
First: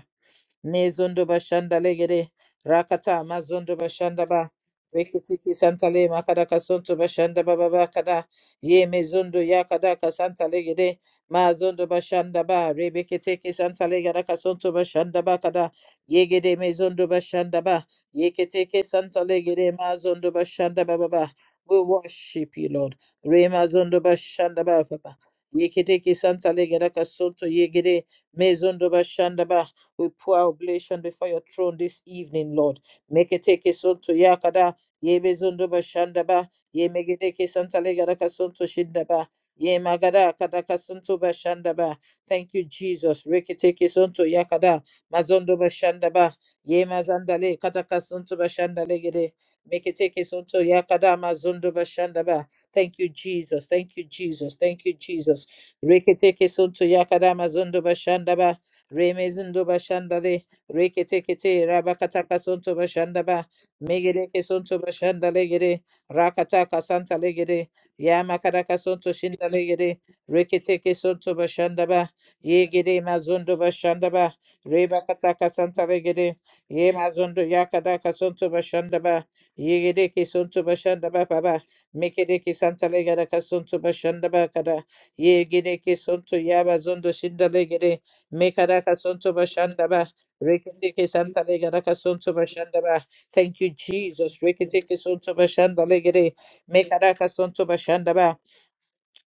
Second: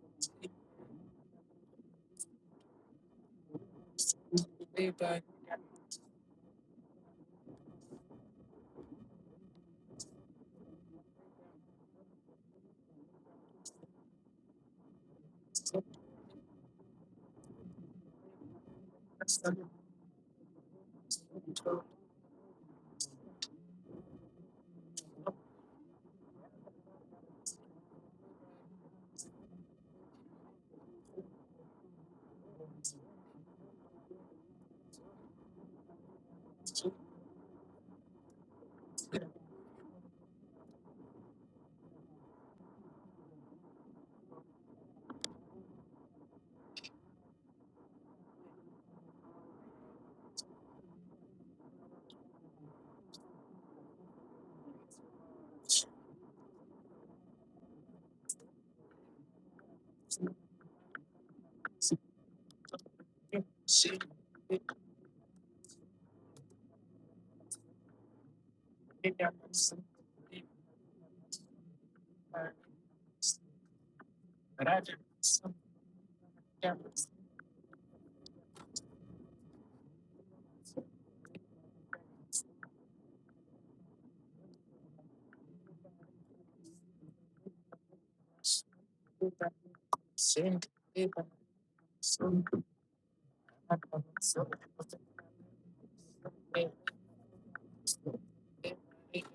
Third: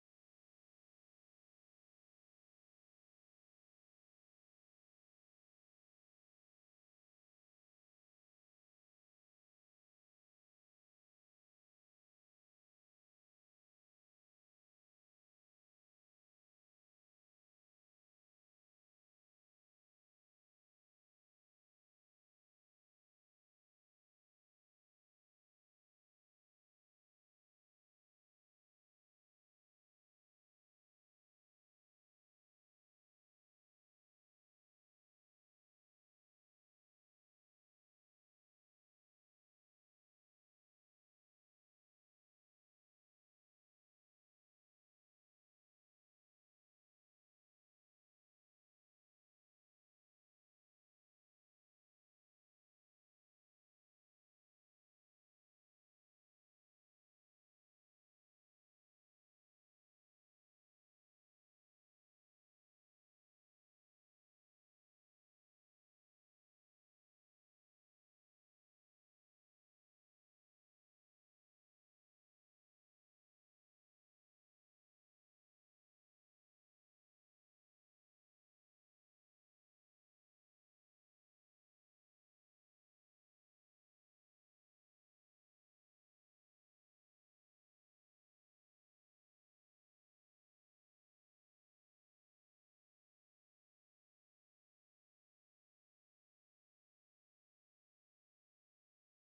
[SPEAKER 1] Mezondo bashanda legere rakata mazondo bashanda ba
[SPEAKER 2] lay by
[SPEAKER 1] reketiki santale makada kasonto bashanda ba baba bakada ye mezondo yakada kasanta legere mazondo bashanda ba rebeketeki santale gada kasonto bashanda bakada yegede mezondo bashanda ba yeketeke santale gere mazondo bashanda ba baba
[SPEAKER 2] the
[SPEAKER 1] we
[SPEAKER 2] control
[SPEAKER 1] worship you lord re mazondo bashanda ba baba yeketeki santale gada kasonto yegede mezondo bashanda ba we pour our oblation before your throne this evening, Lord. Make it take us unto Yakada, Ye Bezunduba Shandaba, Ye Megideke Santa Legadaka Sunto Shindaba. Ye magada kadaka sunto bashandaba. Thank you, Jesus. Reketeke sunto yakada. Mazondo bashandaba. Ye mazandale kadaka sunto bashandale gede. Meketeke sunto yakada mazondo bashandaba. Thank you, Jesus. Thank you, Jesus. Thank you, Jesus. Reketeke sunto yakada mazondo bashandaba. Remezindo Bashandale, Reketekete, Rabakataka Sonto Bashandaba, Megereke Sonto Bashanda Legere, Rakata Santa Legere, Yamakaraka Sonto Shinda
[SPEAKER 2] of
[SPEAKER 1] Legere,
[SPEAKER 2] the
[SPEAKER 1] Reketeke Sonto Bashandaba,
[SPEAKER 2] Soon,
[SPEAKER 1] Yegere Mazondo Bashandaba, Rebakataka Santa Legere, Ye Mazondo Yakadaka Sonto Bashandaba, Yegedeke Sonto Bashandaba Baba, Mekedeke Santa Legara Sonto Bashandaba Kada, Yegedeke Sonto Yabazondo Shinda Legere, Mekaraka sonto bashandaba. Reketeke santa legaraka sonto bashandaba. Thank you, Jesus. Reketeke sonto bashandaba legere. Mekaraka sonto bashandaba.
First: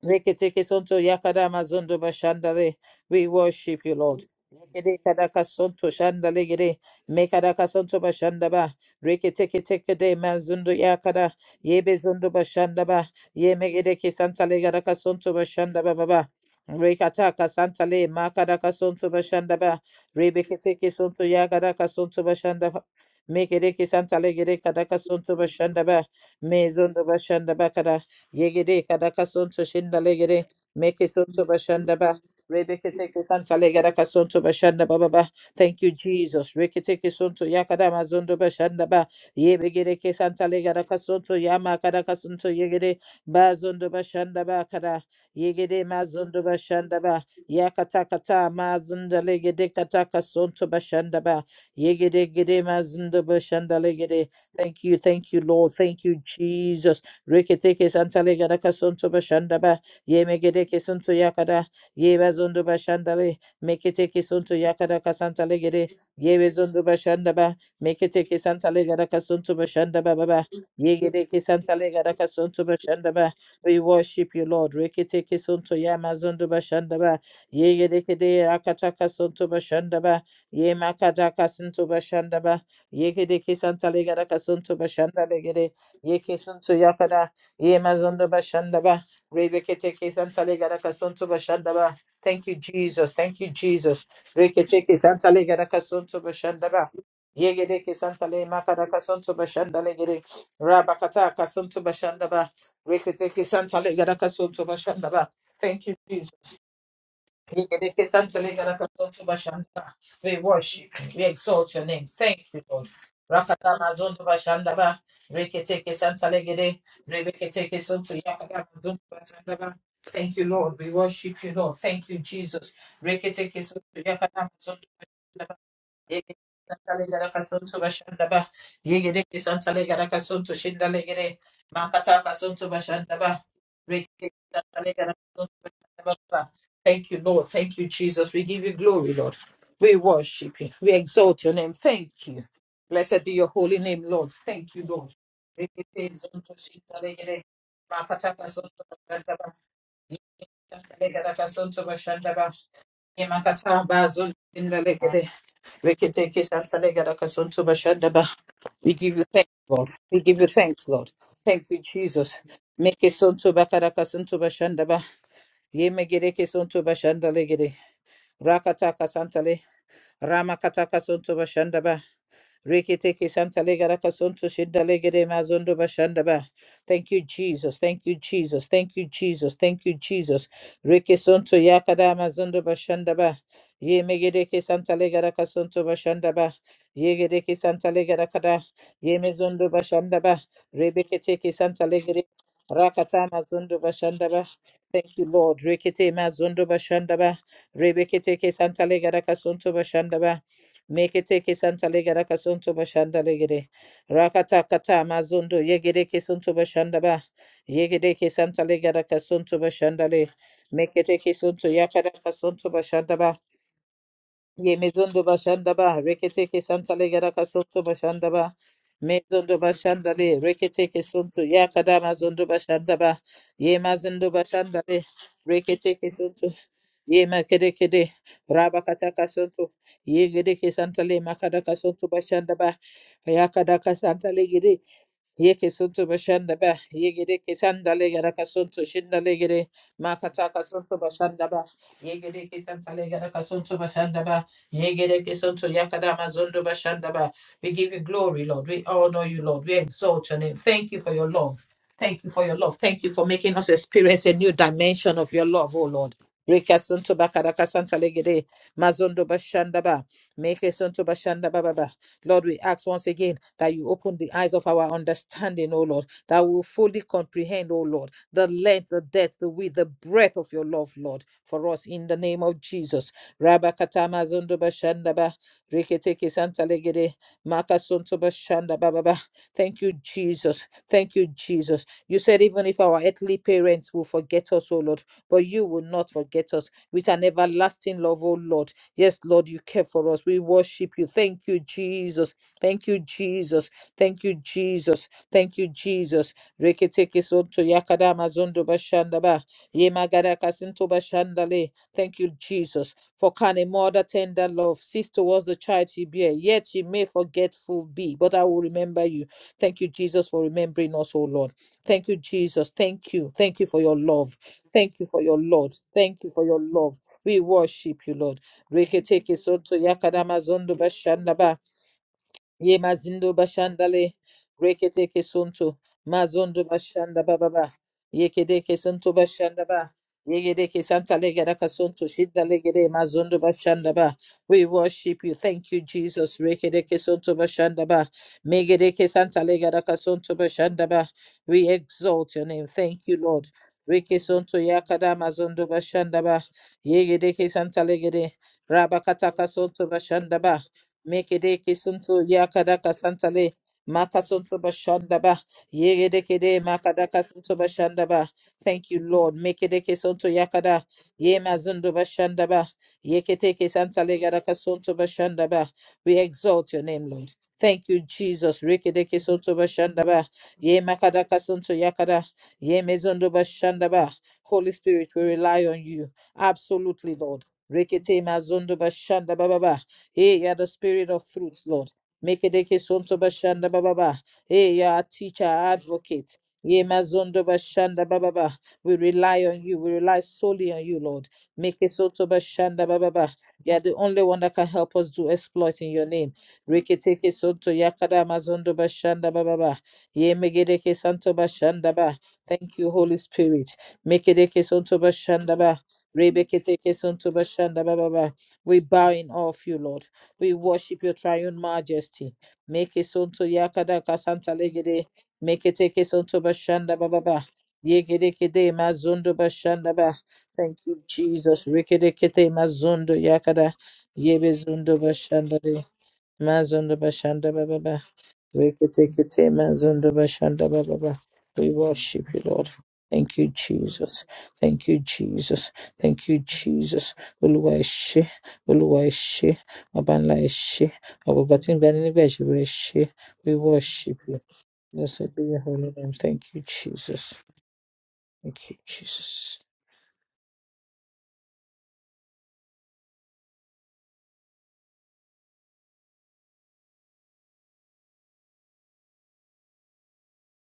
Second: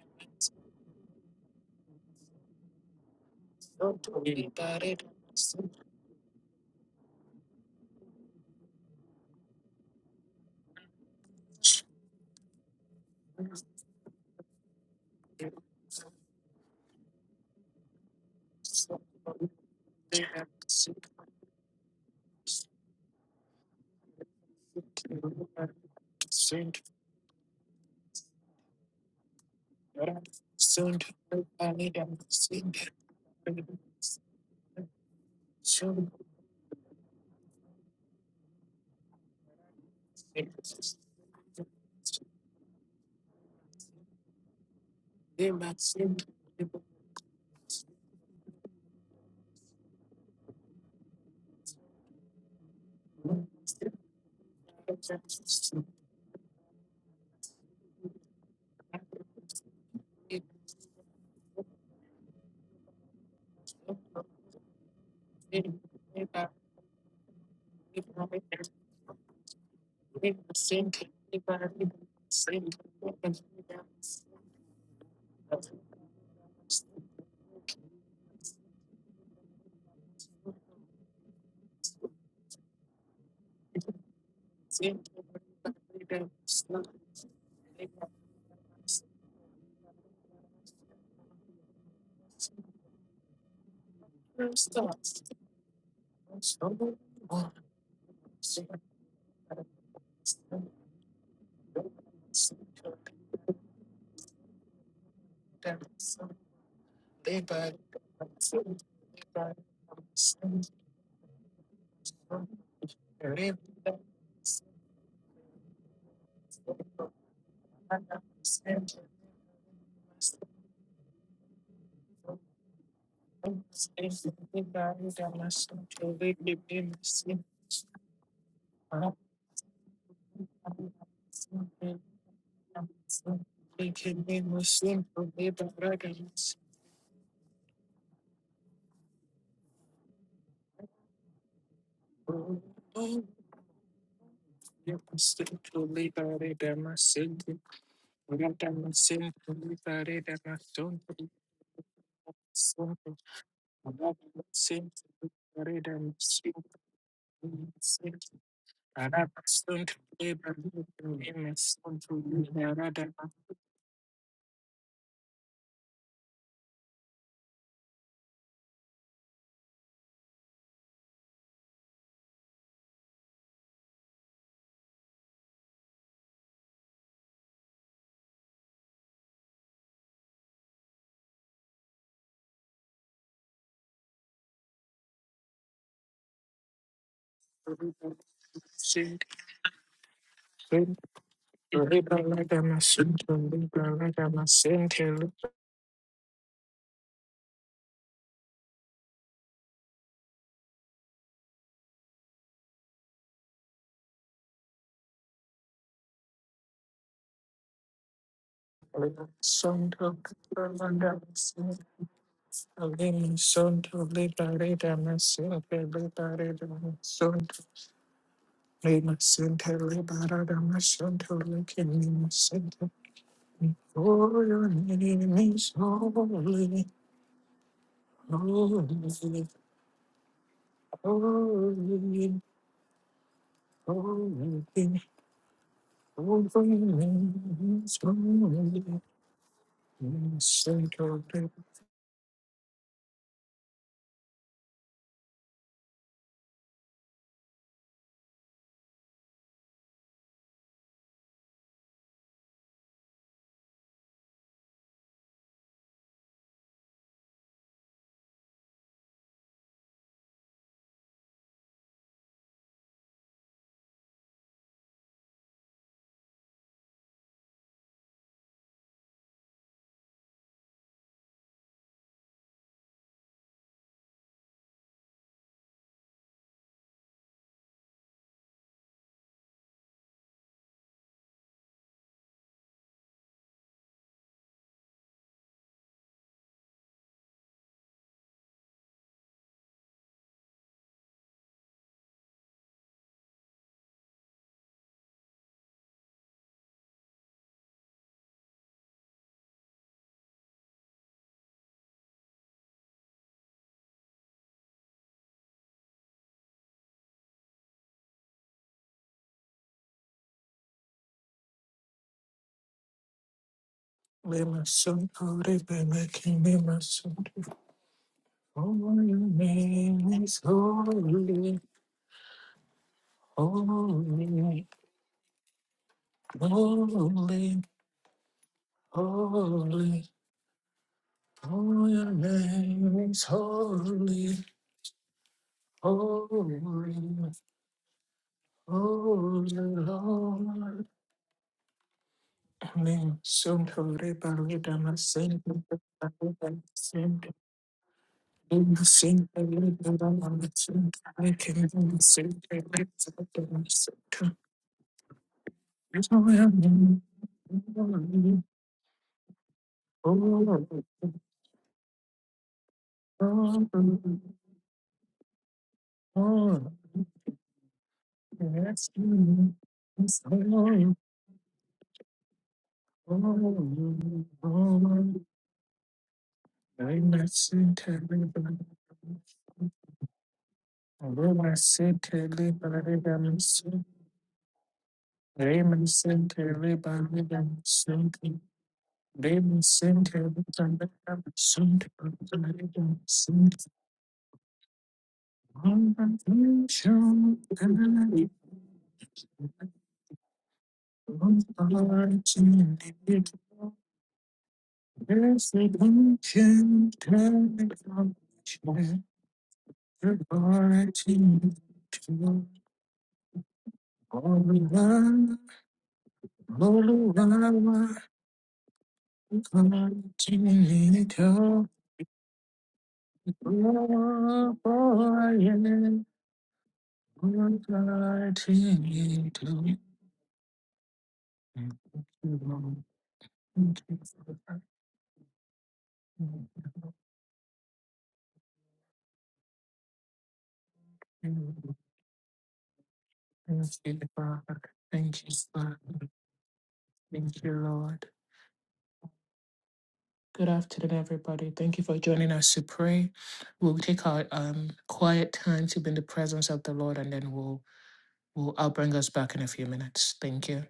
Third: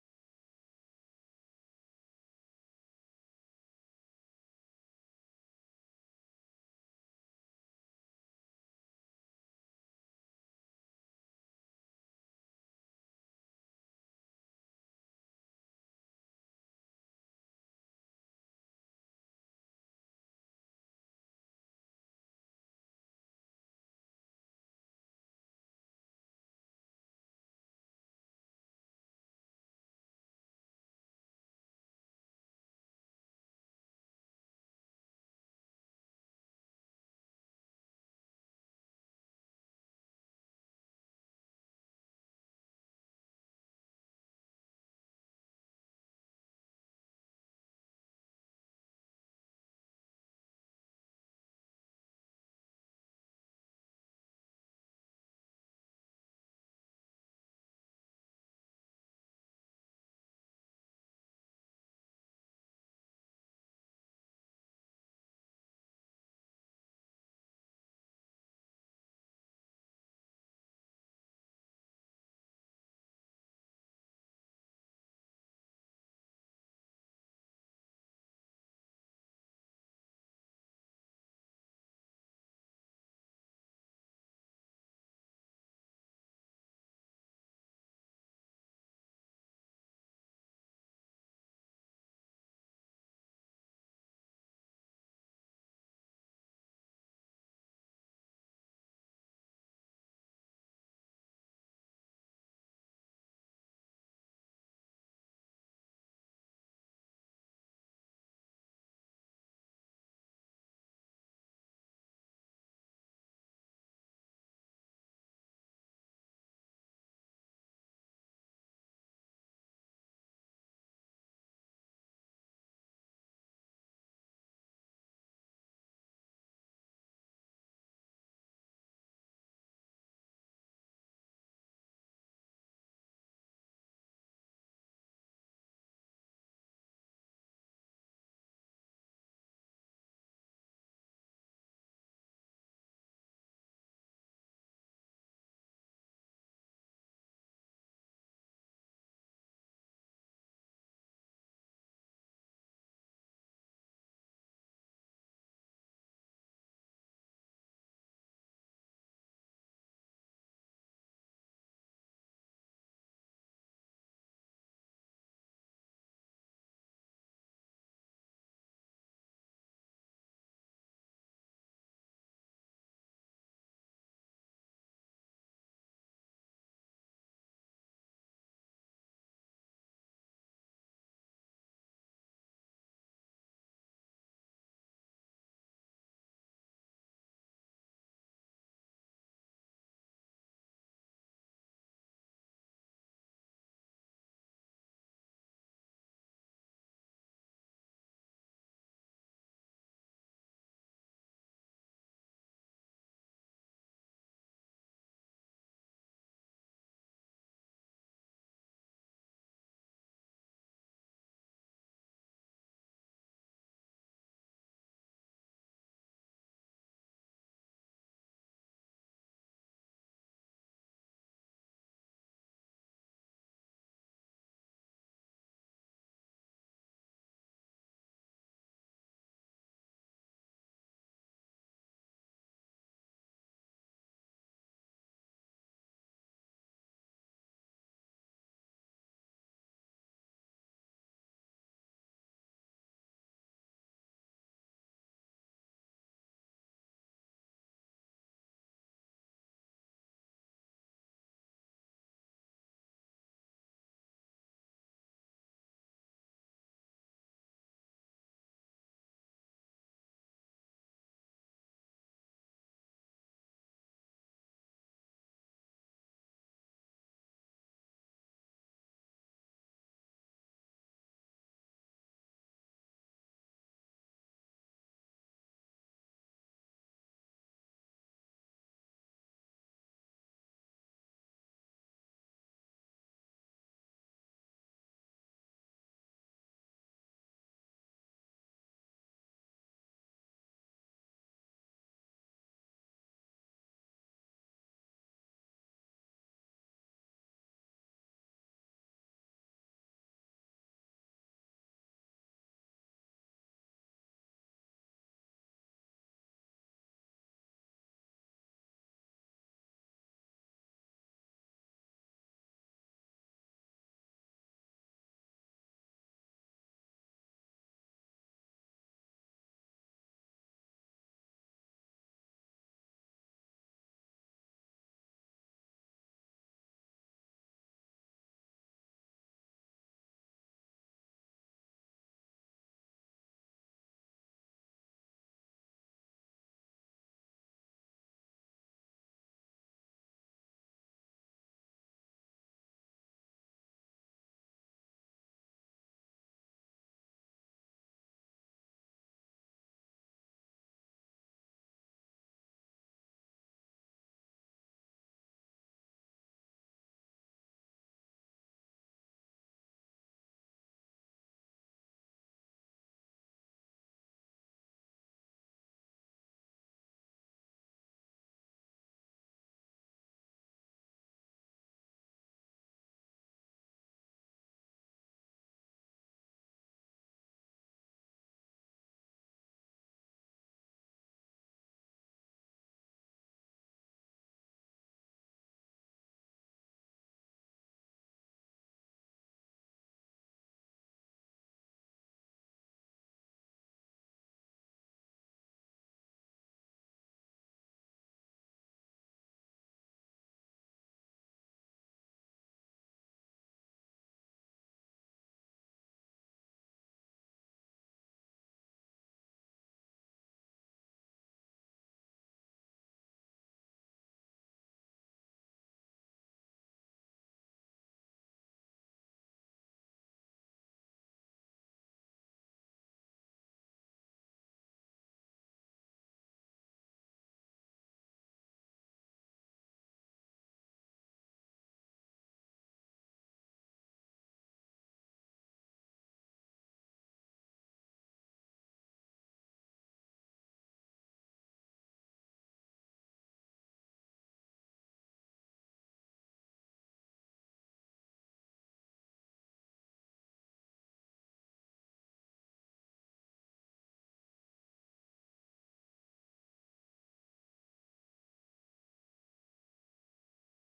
[SPEAKER 1] Reketeke sonto yakadama zondo bashandare. We worship you, Lord. Rekede kadaka sonto shandale gede. Mekadaka sonto bashandaba. Reketeke teke de manzundo yakada. Yebe zondo bashandaba. Ye megedeke santale gadaka sonto bashandaba baba. Rekataka santale makadaka sonto bashandaba. Rebeketeke sonto yakadaka sonto bashandaba. Mekedeke santale gede kadaka sonto bashandaba. Me zondo bashandaba kada. Yegere kadaka sonto shinda legere meke sonto bashanda ba rebeke teke santa legere kasonto bashanda ba ba ba. Thank you Jesus. Reke teke sonto yakada mazondo bashanda ba yebegere ke santa legere kasonto yama kadaka sonto yegere bazondo bashanda ba kada yegere mazondo bashanda ba yakata kata ma mazinda legere kataka sonto bashanda ba yegere gere mazindo
[SPEAKER 2] Thank
[SPEAKER 1] bashanda legere. Thank you, thank you, Lord. Thank you, Jesus. Reketeke santale gadaka sonto bashandaba. Ye megedeke sonto yakada. Ye bazondo bashandale. Meketeke sonto yakada kasantale gede. Ye bezondo bashandaba. Meketeke santale gadaka sonto bashandaba baba. Ye gedeke santale gadaka sonto bashandaba. We worship you, Lord. Reketeke sonto yamazondo bashandaba. Ye gedeke de akataka sonto bashandaba. Ye makataka sonto bashandaba. Ye gedeke santale gadaka sonto bashandale gede. Ye kesuntu yapara. Ye mazundu bashanda ba. Rebekete kesantale garaka suntu bashanda ba. Thank you, Jesus. Thank you, Jesus. Rekete kesantale garaka suntu bashanda ba. Ye gede kesantale makaraka suntu bashanda le gede. Rabakata kasuntu bashanda ba. Rekete kesantale garaka suntu bashanda ba. Thank you, Jesus. We
[SPEAKER 2] you.
[SPEAKER 1] worship, we exalt your name. Thank
[SPEAKER 2] Thank
[SPEAKER 1] you, Lord. Rakata mazondo bashanda ba, reketeke santa legede, rebeketeke santo yakata mazondo bashanda ba. Thank you, Lord. We worship you, Lord. Thank you, Jesus. Reketeke santo yakata mazondo bashanda ba. Yegede santa legede kasanto bashanda ba. Yegede santa legede kasanto shinda legede. Makata kasanto bashanda ba. Reketeke santa legede kasanto bashanda ba. Thank you, Lord. Thank you, Jesus. We give you glory, Lord. We worship you. We exalt your name. Thank you. Blessed be your holy name, Lord. Thank you, Lord. We give you
[SPEAKER 2] you. Liberator,
[SPEAKER 1] thanks, Lord. We give you thanks, Lord. Thank you, Jesus. Make it son to Bakaraka son to Bashandaba. Ye megere ke son to Rakataka Santale, Ramakataka Suntubashandaba, Rikitiki Santa Legarakasuntu Shindalegere Mazundu Bashandaba. Thank you, Jesus. Thank you, Jesus. Thank you, Jesus. Thank you, Jesus. Rikisuntu Yakada Mazundu Bashandaba. Ye Megedeke Santa Legarakasuntu Bashandaba. Yegedeke Santa Legarakada. Ye Mezundu Bashandaba. Rebeketeke Santa Legere. Rakata Mazundu Bashandaba. Thank you, Lord. Rikete Mazundu Bashandaba. Rebeketeke Santa Legarakasuntu Bashandaba. Mekete kesanta legera kasunto bashanda legere. Rakata kata mazundo yegere kesunto bashanda ba. Yegere kesanta legera kasunto bashanda le. Mekete kesunto yakara kasunto bashanda ba. Ye mezundo bashanda ba. Rekete kesanta legera kasunto bashanda ba. Mezundo bashanda le. Rekete kesunto yakada mazundo bashanda ba. Ye mazundo
[SPEAKER 2] Oh, your
[SPEAKER 1] bashanda le.
[SPEAKER 2] name is
[SPEAKER 1] Rekete kesunto
[SPEAKER 2] holy,
[SPEAKER 1] ye makede kede raba kata
[SPEAKER 2] holy,
[SPEAKER 1] kasanto ye gede ke santale makada kasanto
[SPEAKER 2] Holy,
[SPEAKER 1] bashanda ba ya kada
[SPEAKER 2] holy,
[SPEAKER 1] kasantale
[SPEAKER 2] holy
[SPEAKER 1] gede
[SPEAKER 2] is
[SPEAKER 1] Yeke suntu bashanda ba yegere kesanda le gara
[SPEAKER 2] holy.
[SPEAKER 1] kasuntu shinda le gere
[SPEAKER 2] Lema
[SPEAKER 1] makata kasuntu
[SPEAKER 2] sancare,
[SPEAKER 1] bashanda ba yegere kesanta le gara kasuntu bashanda ba yegere kesuntu yakada mazundu bashanda ba we give you glory lord we honor you lord we exalt your name thank you for your love thank you for your love thank you for making us experience a new dimension of your love oh lord Rekasuntu bakara kasanta le gere mazundo bashanda ba make suntu bashanda Baba. Lord, we ask once again that you open the eyes of our understanding, O Lord, that we will fully comprehend, O Lord, the length, the depth, the width, the breadth of your love, Lord, for us in the name of Jesus. Rabba katama zondo bashandaba, Riketeke santa legede, makasonto bashandaba baba. Thank you, Jesus. Thank you, Jesus. You said even if our earthly parents will forget us, O Lord, but you will not forget us with an everlasting love, O Lord. Yes, Lord, you care for us. We worship you. Thank you, Jesus. Thank you, Jesus. Thank you, Jesus. Thank you, Jesus. Reketeke sonto yakada mazondo bashandaba. Yemagada kasinto bashandale. Thank you, Jesus. For can a mother tender love cease towards the child she bear? Yet she may forgetful be, but I will remember you. Thank you, Jesus, for remembering us, O Lord. Thank you, Jesus. Thank you. Thank you for your love.
[SPEAKER 2] lema
[SPEAKER 1] Thank you for your
[SPEAKER 2] sancare,
[SPEAKER 1] Lord.
[SPEAKER 2] lema
[SPEAKER 1] Thank you for
[SPEAKER 2] king,
[SPEAKER 1] your
[SPEAKER 2] lema
[SPEAKER 1] love. We
[SPEAKER 2] sancare.
[SPEAKER 1] worship you, Lord.
[SPEAKER 2] Holy
[SPEAKER 1] Reketeke soto
[SPEAKER 2] name
[SPEAKER 1] yakarama
[SPEAKER 2] is
[SPEAKER 1] zondo bashanda ba.
[SPEAKER 2] holy,
[SPEAKER 1] Ye mazindo bashandale
[SPEAKER 2] holy,
[SPEAKER 1] rekete kesuntu mazondo bashanda
[SPEAKER 2] holy,
[SPEAKER 1] bababa yekede kesuntu bashanda ba
[SPEAKER 2] holy.
[SPEAKER 1] yegede kesanta legada
[SPEAKER 2] Holy
[SPEAKER 1] kasuntu shida legede
[SPEAKER 2] name is
[SPEAKER 1] mazondo bashanda ba
[SPEAKER 2] holy,
[SPEAKER 1] we worship you thank you jesus
[SPEAKER 2] holy,
[SPEAKER 1] rekede kesuntu bashanda ba megede kesanta
[SPEAKER 2] holy,
[SPEAKER 1] legada kasuntu
[SPEAKER 2] Lord.
[SPEAKER 1] bashanda ba we exalt your name thank you
[SPEAKER 2] Amen.
[SPEAKER 1] lord
[SPEAKER 2] Soon to read the
[SPEAKER 1] Rekesonto
[SPEAKER 2] rhythm and
[SPEAKER 1] yakada
[SPEAKER 2] sing the
[SPEAKER 1] mazondo bashanda ba
[SPEAKER 2] rhythm, sing
[SPEAKER 1] yegede kesanta legede
[SPEAKER 2] the sing
[SPEAKER 1] rabakata
[SPEAKER 2] the
[SPEAKER 1] kasuntu
[SPEAKER 2] rhythm
[SPEAKER 1] bashanda
[SPEAKER 2] and
[SPEAKER 1] ba
[SPEAKER 2] sing the
[SPEAKER 1] Mekedeke
[SPEAKER 2] rhythm,
[SPEAKER 1] suntu
[SPEAKER 2] sing the
[SPEAKER 1] yakadaka santale.
[SPEAKER 2] rhythm, sing
[SPEAKER 1] Maka suntu bashandaba.
[SPEAKER 2] the
[SPEAKER 1] Yegedekede makadaka suntu bashandaba.
[SPEAKER 2] rhythm.
[SPEAKER 1] Thank you, Lord. Mekedeke suntu
[SPEAKER 2] Oh,
[SPEAKER 1] yakada. Ye mazundu bashandaba. Yeketeke
[SPEAKER 2] oh,
[SPEAKER 1] santale gadaka suntu bashandaba. We
[SPEAKER 2] oh,
[SPEAKER 1] exalt your name, Lord. Thank you, Jesus.
[SPEAKER 2] yes,
[SPEAKER 1] Rekedeke
[SPEAKER 2] you,
[SPEAKER 1] suntu
[SPEAKER 2] yes,
[SPEAKER 1] bashandaba.
[SPEAKER 2] I know
[SPEAKER 1] Ye
[SPEAKER 2] you.
[SPEAKER 1] makadaka suntu yakada. Ye mezundu bashandaba.
[SPEAKER 2] Oh,
[SPEAKER 1] Holy Spirit,
[SPEAKER 2] oh,
[SPEAKER 1] we rely on you.
[SPEAKER 2] I
[SPEAKER 1] Absolutely, Lord.
[SPEAKER 2] must sing the
[SPEAKER 1] Rekete
[SPEAKER 2] rhythm.
[SPEAKER 1] mazundu bashandaba. Hey, you are the spirit of
[SPEAKER 2] Although I
[SPEAKER 1] fruits, Lord.
[SPEAKER 2] sit
[SPEAKER 1] Make it a bashanda bababa. Hey, you are a teacher,
[SPEAKER 2] Raymond
[SPEAKER 1] advocate.
[SPEAKER 2] Center,
[SPEAKER 1] Ye
[SPEAKER 2] Ribbon,
[SPEAKER 1] mazondo
[SPEAKER 2] Ribbon,
[SPEAKER 1] bashanda
[SPEAKER 2] Sunday.
[SPEAKER 1] bababa. We rely on
[SPEAKER 2] Raymond
[SPEAKER 1] you. We rely
[SPEAKER 2] Center,
[SPEAKER 1] solely
[SPEAKER 2] Ribbon,
[SPEAKER 1] on you, Lord.
[SPEAKER 2] Ribbon,
[SPEAKER 1] Make
[SPEAKER 2] Sunday.
[SPEAKER 1] it soto bashanda
[SPEAKER 2] Ribbon,
[SPEAKER 1] bababa.
[SPEAKER 2] Sunday.
[SPEAKER 1] You are the only one that can help us do exploit in
[SPEAKER 2] On
[SPEAKER 1] your
[SPEAKER 2] the
[SPEAKER 1] name.
[SPEAKER 2] future,
[SPEAKER 1] Riketeke
[SPEAKER 2] and
[SPEAKER 1] soto yakada
[SPEAKER 2] I
[SPEAKER 1] mazondo bashanda bababa. Ye megedeke santo
[SPEAKER 2] on the
[SPEAKER 1] bashanda ba.
[SPEAKER 2] lights
[SPEAKER 1] Thank
[SPEAKER 2] in
[SPEAKER 1] you,
[SPEAKER 2] the
[SPEAKER 1] Holy
[SPEAKER 2] middle.
[SPEAKER 1] Spirit. Make it a
[SPEAKER 2] There's
[SPEAKER 1] bashanda
[SPEAKER 2] the
[SPEAKER 1] ba.
[SPEAKER 2] dungeon,
[SPEAKER 1] Rebeketeke soto
[SPEAKER 2] turn it
[SPEAKER 1] bashanda
[SPEAKER 2] on.
[SPEAKER 1] bababa. We bow in awe of you, Lord.
[SPEAKER 2] The
[SPEAKER 1] We worship
[SPEAKER 2] lights
[SPEAKER 1] your
[SPEAKER 2] in
[SPEAKER 1] triune
[SPEAKER 2] the
[SPEAKER 1] majesty.
[SPEAKER 2] middle.
[SPEAKER 1] Make it unto Yakada
[SPEAKER 2] All
[SPEAKER 1] Kasanta
[SPEAKER 2] the
[SPEAKER 1] Legede.
[SPEAKER 2] while,
[SPEAKER 1] Make it take us unto
[SPEAKER 2] all
[SPEAKER 1] Bashanda Baba.
[SPEAKER 2] the
[SPEAKER 1] Yegede Kede Mazundo Bashanda Ba. Thank you,
[SPEAKER 2] while, I'm
[SPEAKER 1] Jesus. Rikede Kete Mazundo Yakada.
[SPEAKER 2] Oh
[SPEAKER 1] Yebezundo
[SPEAKER 2] boy, yeah.
[SPEAKER 1] Bashanda De. Mazundo Bashanda
[SPEAKER 2] One
[SPEAKER 1] Baba.
[SPEAKER 2] fly to me,
[SPEAKER 1] Rekete-kete
[SPEAKER 2] too.
[SPEAKER 1] mazondo bashanda baba ba. We
[SPEAKER 2] Thank
[SPEAKER 1] worship
[SPEAKER 2] you,
[SPEAKER 1] you, Lord.
[SPEAKER 2] Lord.
[SPEAKER 1] Thank you,
[SPEAKER 2] Thank you for
[SPEAKER 1] Jesus.
[SPEAKER 2] the fact
[SPEAKER 1] Thank you, Jesus. Thank
[SPEAKER 2] that you
[SPEAKER 1] you,
[SPEAKER 2] are
[SPEAKER 1] Jesus. Olúwa ẹ ṣé, Olúwa ẹ ṣé, Baba ńlá ẹ ṣé, àwọn ọba
[SPEAKER 2] here.
[SPEAKER 1] tí ń bẹ níbẹ̀ ìṣòro ẹ ṣé. We
[SPEAKER 2] Thank you,
[SPEAKER 1] worship you.
[SPEAKER 2] Father. Thank you,
[SPEAKER 1] Blessed be your
[SPEAKER 2] Father.
[SPEAKER 1] holy name. Thank you, Jesus.
[SPEAKER 2] Thank you, Lord.
[SPEAKER 1] Thank you, Jesus.
[SPEAKER 2] Good afternoon, everybody. Thank you for joining us to pray. We'll take our um, quiet time to be in the presence of the Lord, and then we'll, we'll I'll bring us back in a few minutes. Thank you.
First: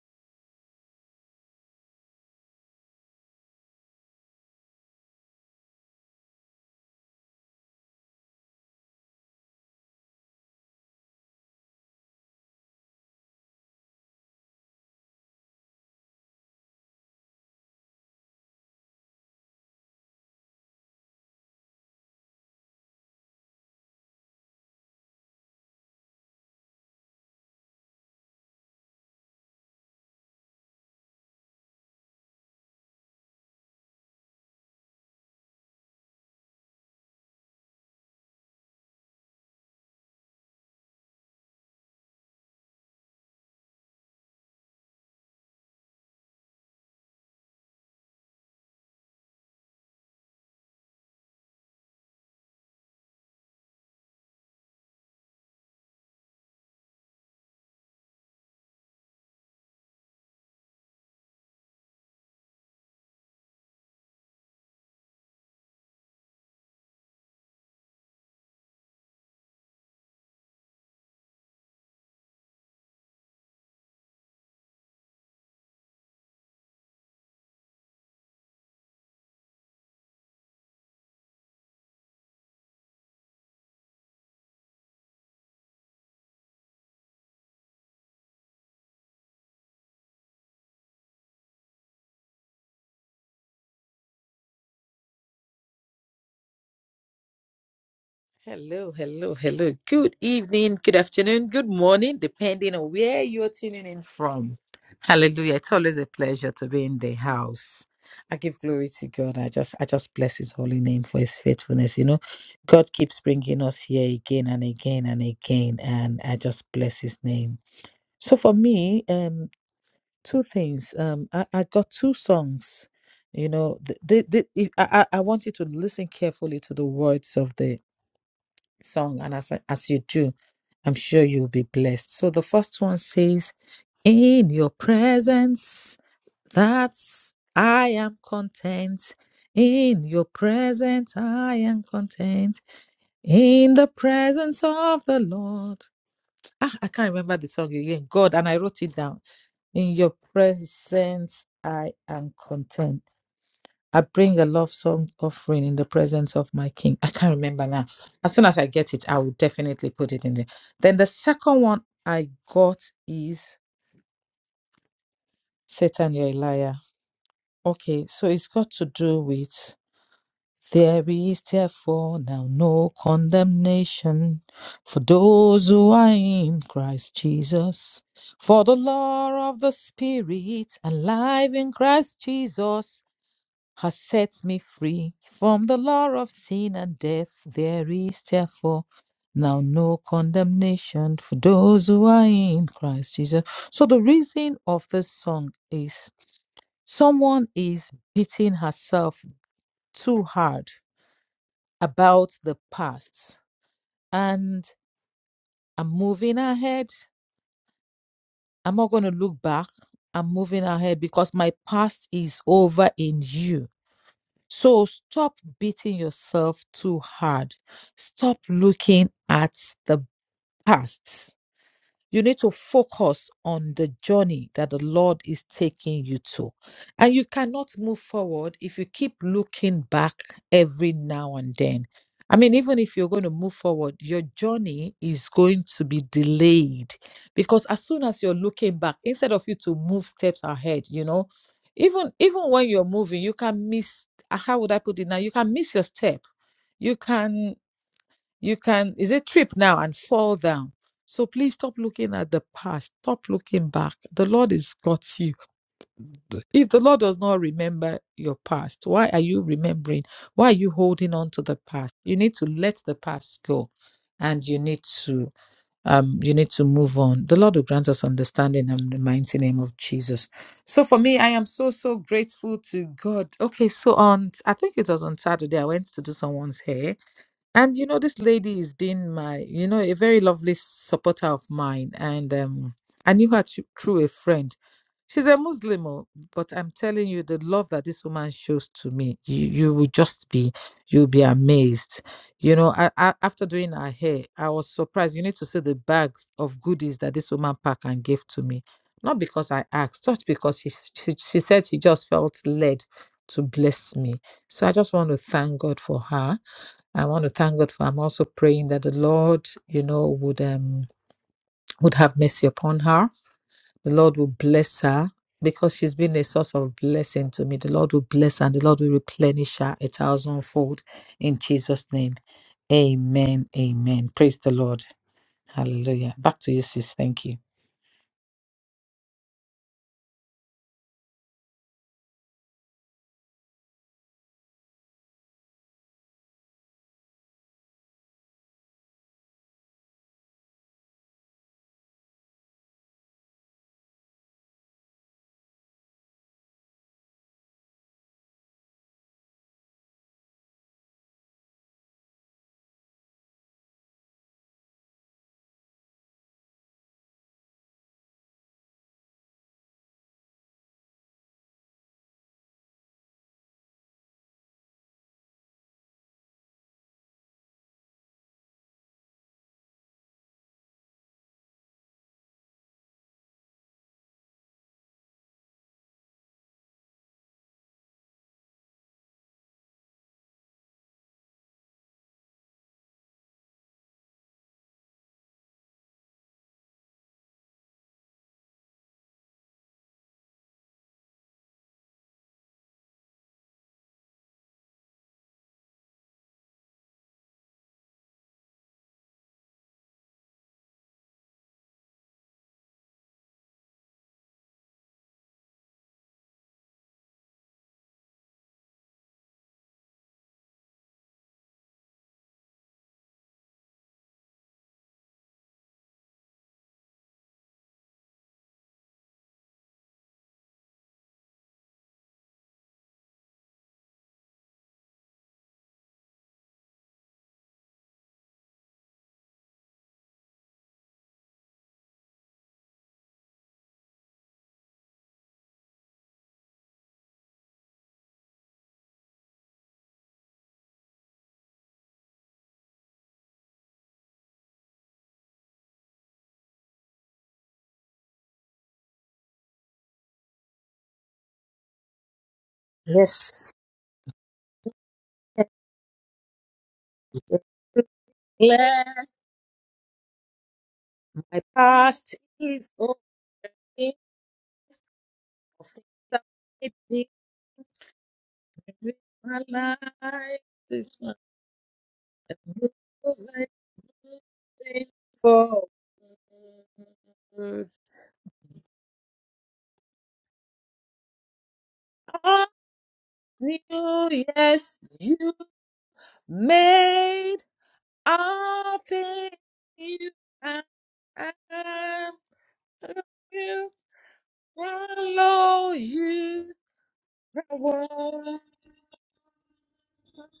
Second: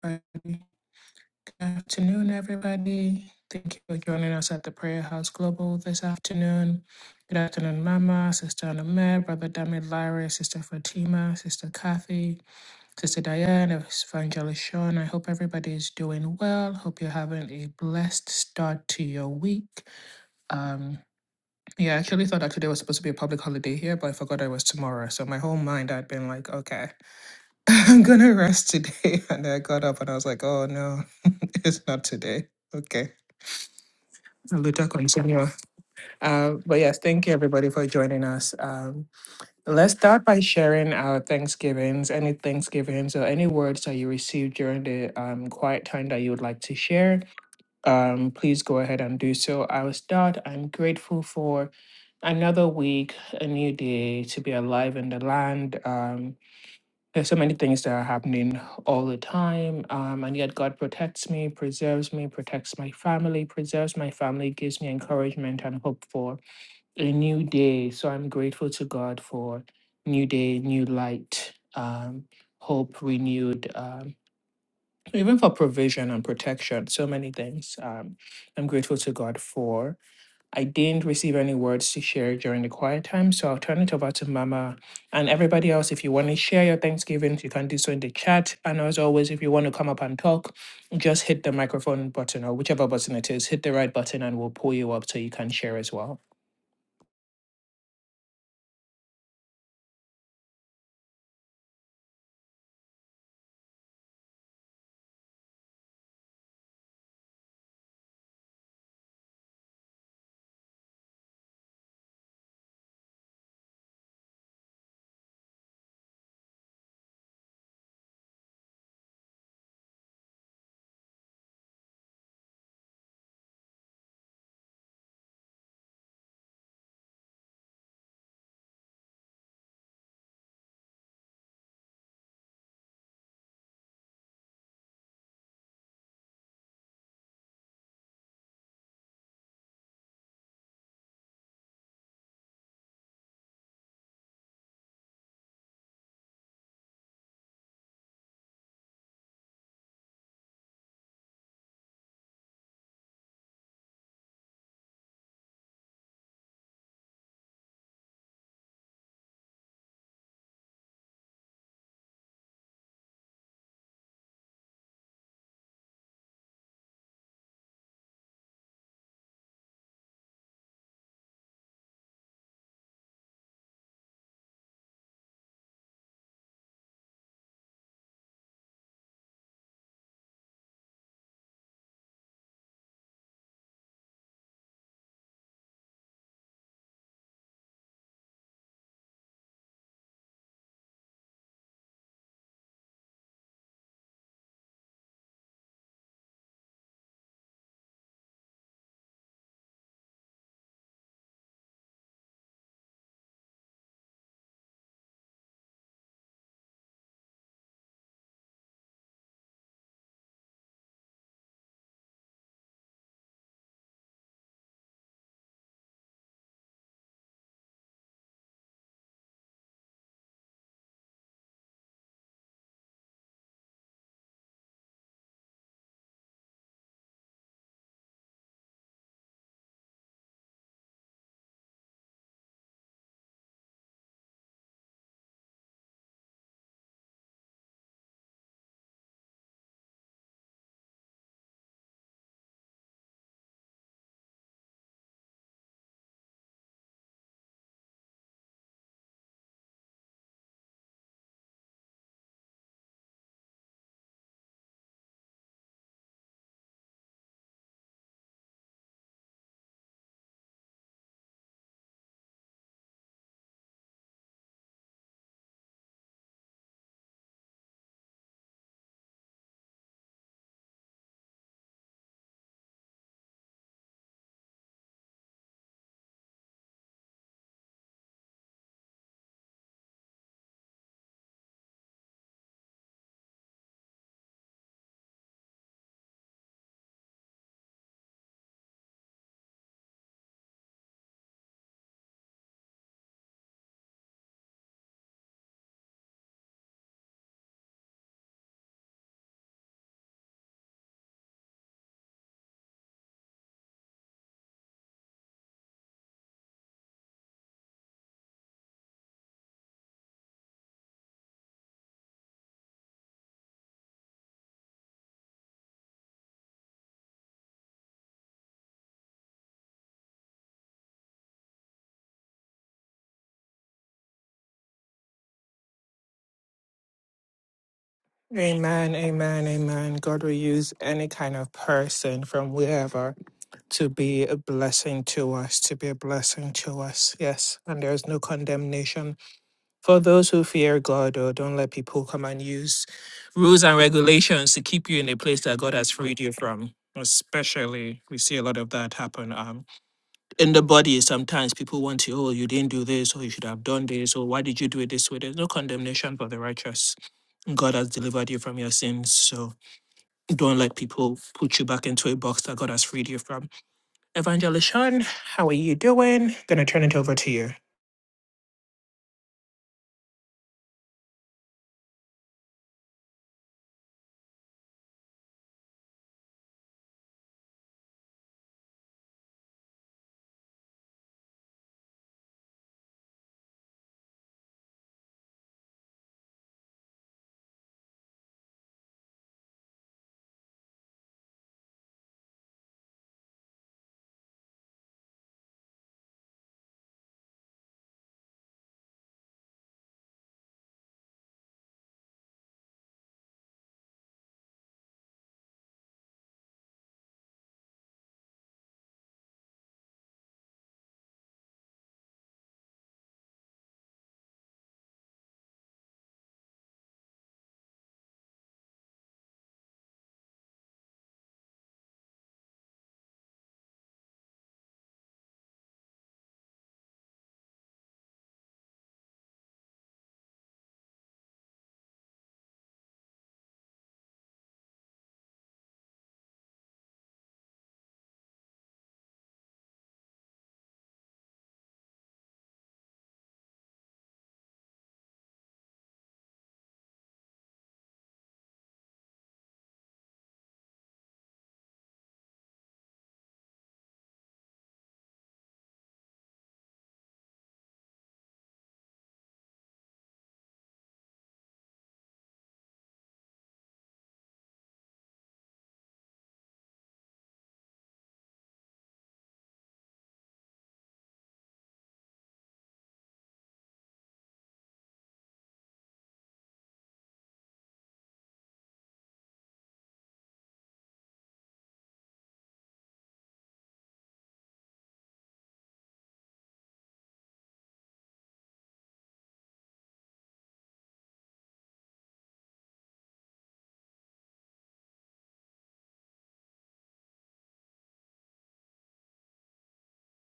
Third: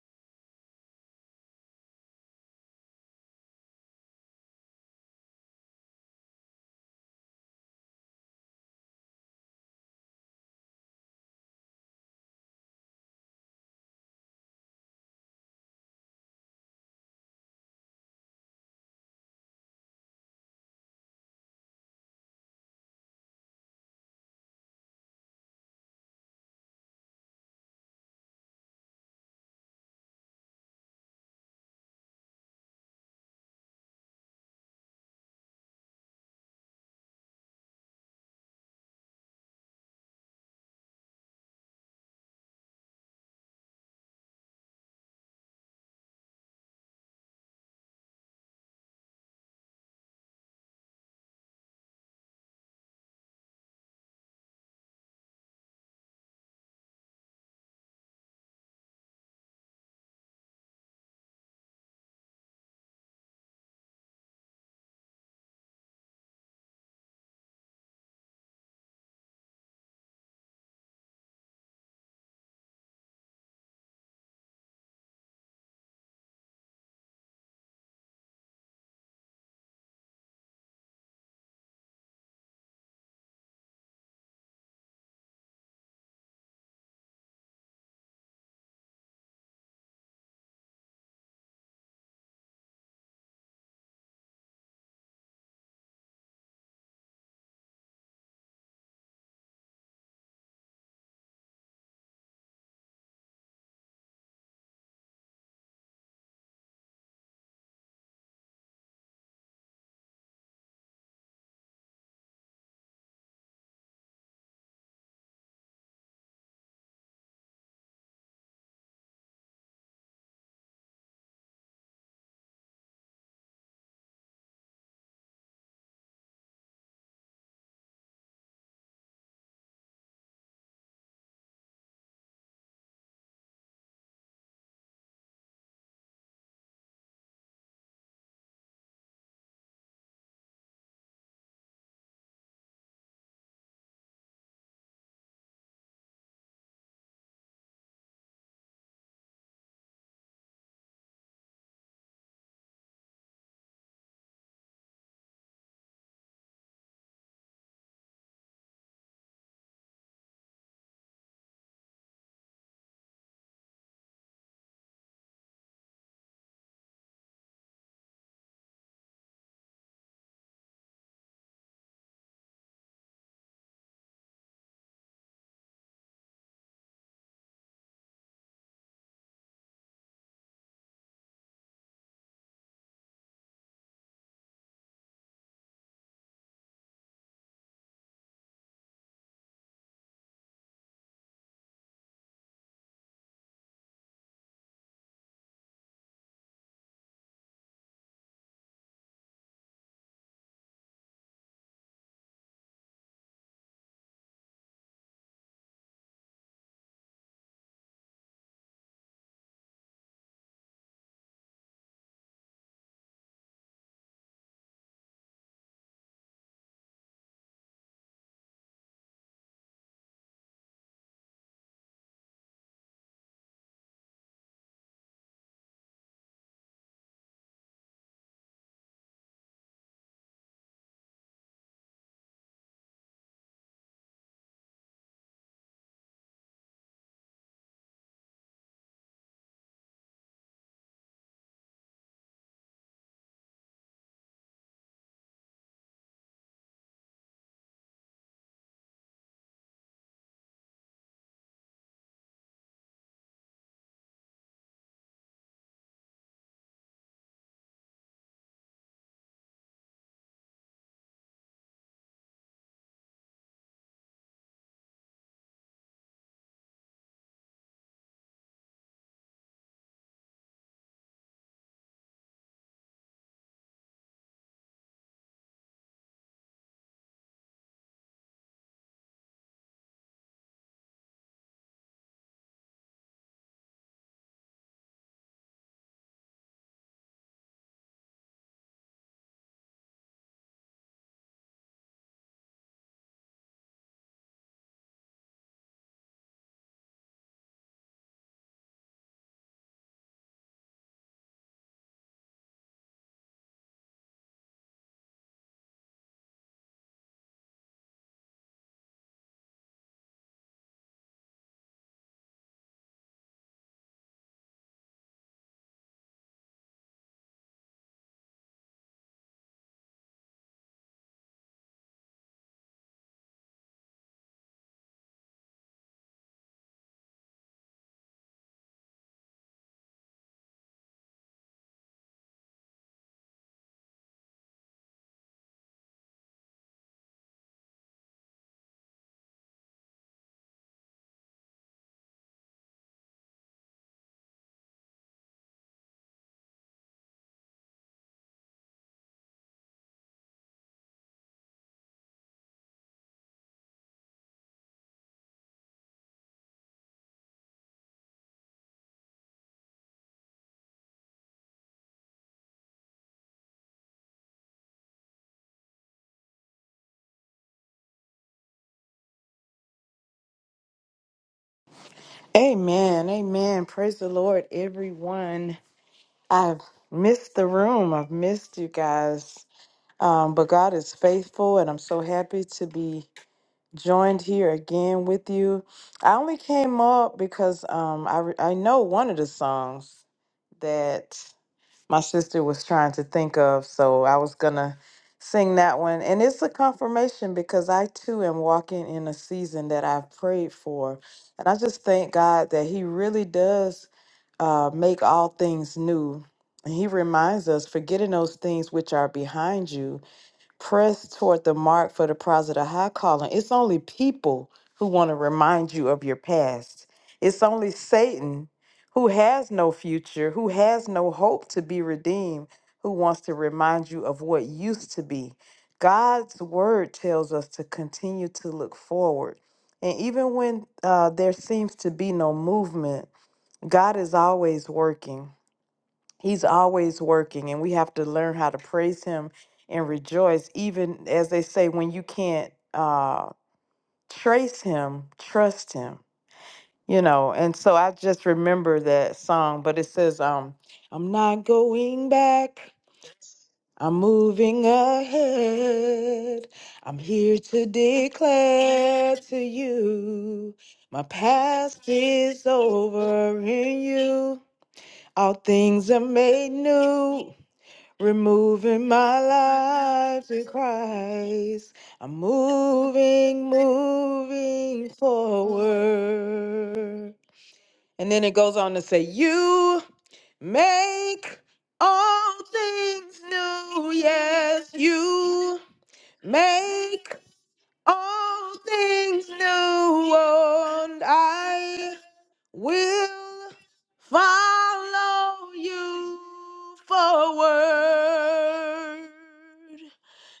[SPEAKER 2] Bye. Afternoon, everybody. Thank you for joining us at the Prayer House Global this afternoon. Good afternoon, Mama, Sister Anamed, Brother Damid Lyra, Sister Fatima, Sister Kathy, Sister Diane, Evangelist Sean. I hope everybody is doing well. Hope you're having a blessed start to your week. Um, yeah, I actually thought that today was supposed to be a public holiday here, but I forgot it was tomorrow. So my whole mind had been like, okay. I'm gonna rest today. And I got up and I was like, oh no, it's not today. Okay. Luta continua. Uh, but yes, thank you everybody for joining us. Um, let's start by sharing our Thanksgivings, any Thanksgivings or any words that you received during the um, quiet time that you would like to share. Um, please go ahead and do so. I will start. I'm grateful for another week, a new day to be alive in the land. Um, there's so many things that are happening all the time. Um, and yet God protects me, preserves me, protects my family, preserves my family, gives me encouragement and hope for a new day. So I'm grateful to God for new day, new light, um, hope renewed, um, even for provision and protection, so many things. Um, I'm grateful to God for. I didn't receive any words to share during the quiet time, so I'll turn it over to Mama and everybody else. If you want to share your Thanksgivings, you can do so in the chat. And as always, if you want to come up and talk, just hit the microphone button or whichever button it is, hit the right button and we'll pull you up so you can share as well.
[SPEAKER 1] Hello, hello, hello. Good evening, good afternoon, good morning, depending on where you're tuning in from. Hallelujah. It's always a pleasure to be in the house. I give glory to God. I just I just bless his holy name for his faithfulness. You know, God keeps bringing us here again and again and again and I just bless his name. So for me, um two things. Um I, I got two songs. You know, the, the, the, if- I, I I want you to listen carefully to the words of the song, and as, as you do, I'm sure you'll be blessed. So the first one says, In your presence, that's I am content. In your presence, I am content. In the presence of the Lord. Ah, I can't remember the song again. God, and I wrote it down. In your presence, I am content. I bring a love song offering in the presence of my king. I can't remember now. As soon as I get it, I will definitely put it in there. Then the second one I got is Satan, you're a liar. Okay, so it's got to do with there is therefore now no condemnation for those who are in Christ Jesus. For the law of the Spirit, alive in Christ Jesus has set me free from the law of sin and death. There is therefore now no condemnation for those who are in Christ Jesus. So, the reason of this song is someone is beating herself too hard about the past, and I'm moving ahead. I'm not going to look back. I'm moving ahead because my past is over in you So stop beating yourself too hard. Stop looking at the past you need to focus on the journey that the Lord is taking you to. And you cannot move forward if you keep looking back every now and then. I mean, even if you're going to move forward, your journey is going to be delayed because as soon as you're looking back, instead of you to move steps ahead, you know, even even when you're moving, you can miss. ah, How would I put it now? You can miss your step you can you can, is it trip now and fall down? So please stop looking at the past. Stop looking back. The Lord has got you. If the Lord does not remember your past, why are you remembering? Why are you holding on to the past? You need to let the past go and you need to um you need to move on. The Lord will grant us understanding in the mighty name of Jesus. So for me, I am so so grateful to God. Okay, so on I think it was on Saturday I went to do someone's hair and you know, this lady has been my, you know, a very lovely supporter of mine. And um, I knew her thr- through a friend. She's a Muslim, oh, but I'm telling you, the love that this woman shows to me, you, you will just be, you'll be amazed. You know, I, I, after doing her hair, I was surprised. You need to see the bags of goodies that this woman packed and gave to me. Not because I asked, just because she, s- she, she said she just felt led to bless me. So I just want to thank God for her I want to thank God for. I'm also praying that the Lord, you know, would um would have mercy upon her. The Lord will bless her because she's been a source of blessing to me. The Lord will bless her and the Lord will replenish her a thousandfold in Jesus' name. Amen. Amen. Praise the Lord. Hallelujah. Back to you, sis. Thank you.
[SPEAKER 2] Amen, amen, amen. God will use any kind of person from wherever to be a blessing to us, to be a blessing to us. Yes. And there is no condemnation for those who fear God, or don't let people come and use rules and regulations to keep you in a place that God has freed you from. Especially, we see a lot of that happen um, in the body. Sometimes people want to, oh, you didn't do this, or you should have done this, or why did you do it this way? There's no condemnation for the righteous. God has delivered you from your sins. So don't let people put you back into a box that God has freed you from Evangelishon, how are you doing? Gonna turn it over to you.
[SPEAKER 3] Amen. Amen. Praise the Lord, everyone. I've missed the room. I've missed you guys. Um, but God is faithful, and I'm so happy to be joined here again with you. I only came up because um, I, re- I know one of the songs. that my sister was trying to think of. So I was going to sing that one. And it's a confirmation because I too am walking in a season that I've prayed for. And I just thank God that He really does uh, make all things new. And He reminds us, forgetting those things which are behind you press toward the mark for the prize of the high calling. It's only people who want to remind you of your past. It's only Satan who has no future, who has no hope to be redeemed, who wants to remind you of what used to be. God's word tells us to continue to look forward. And even when uh, there seems to be no movement, God is always working. He's always working, and we have to learn how to praise Him and rejoice, even as they say, when you can't uh, trace Him, trust Him. You know, and so I just remember that song, but it says, um, I'm not going back.
[SPEAKER 1] Yes.
[SPEAKER 3] I'm moving ahead. I'm here to
[SPEAKER 1] Declare
[SPEAKER 3] declare to you my
[SPEAKER 1] my
[SPEAKER 3] past
[SPEAKER 1] past
[SPEAKER 3] is
[SPEAKER 1] is over.
[SPEAKER 3] over in
[SPEAKER 1] Think
[SPEAKER 3] you. All
[SPEAKER 1] of it
[SPEAKER 3] things are
[SPEAKER 1] that
[SPEAKER 3] made
[SPEAKER 1] made me
[SPEAKER 3] new. Removing
[SPEAKER 1] live
[SPEAKER 3] my
[SPEAKER 1] My
[SPEAKER 3] life in
[SPEAKER 1] life.
[SPEAKER 3] Christ. I'm
[SPEAKER 1] Moving,
[SPEAKER 3] moving,
[SPEAKER 1] moving
[SPEAKER 3] moving
[SPEAKER 1] forward.
[SPEAKER 3] forward. And then it goes on to say, You make all
[SPEAKER 1] All
[SPEAKER 3] things new.
[SPEAKER 1] new,
[SPEAKER 3] Yes,
[SPEAKER 1] yes, you
[SPEAKER 3] you make
[SPEAKER 1] made
[SPEAKER 3] all
[SPEAKER 1] all
[SPEAKER 3] things
[SPEAKER 1] things new.
[SPEAKER 3] new.
[SPEAKER 1] I,
[SPEAKER 3] And
[SPEAKER 1] I
[SPEAKER 3] I
[SPEAKER 1] love
[SPEAKER 3] will
[SPEAKER 1] you.
[SPEAKER 3] follow
[SPEAKER 1] Follow
[SPEAKER 3] you
[SPEAKER 1] you. forward.
[SPEAKER 3] forward.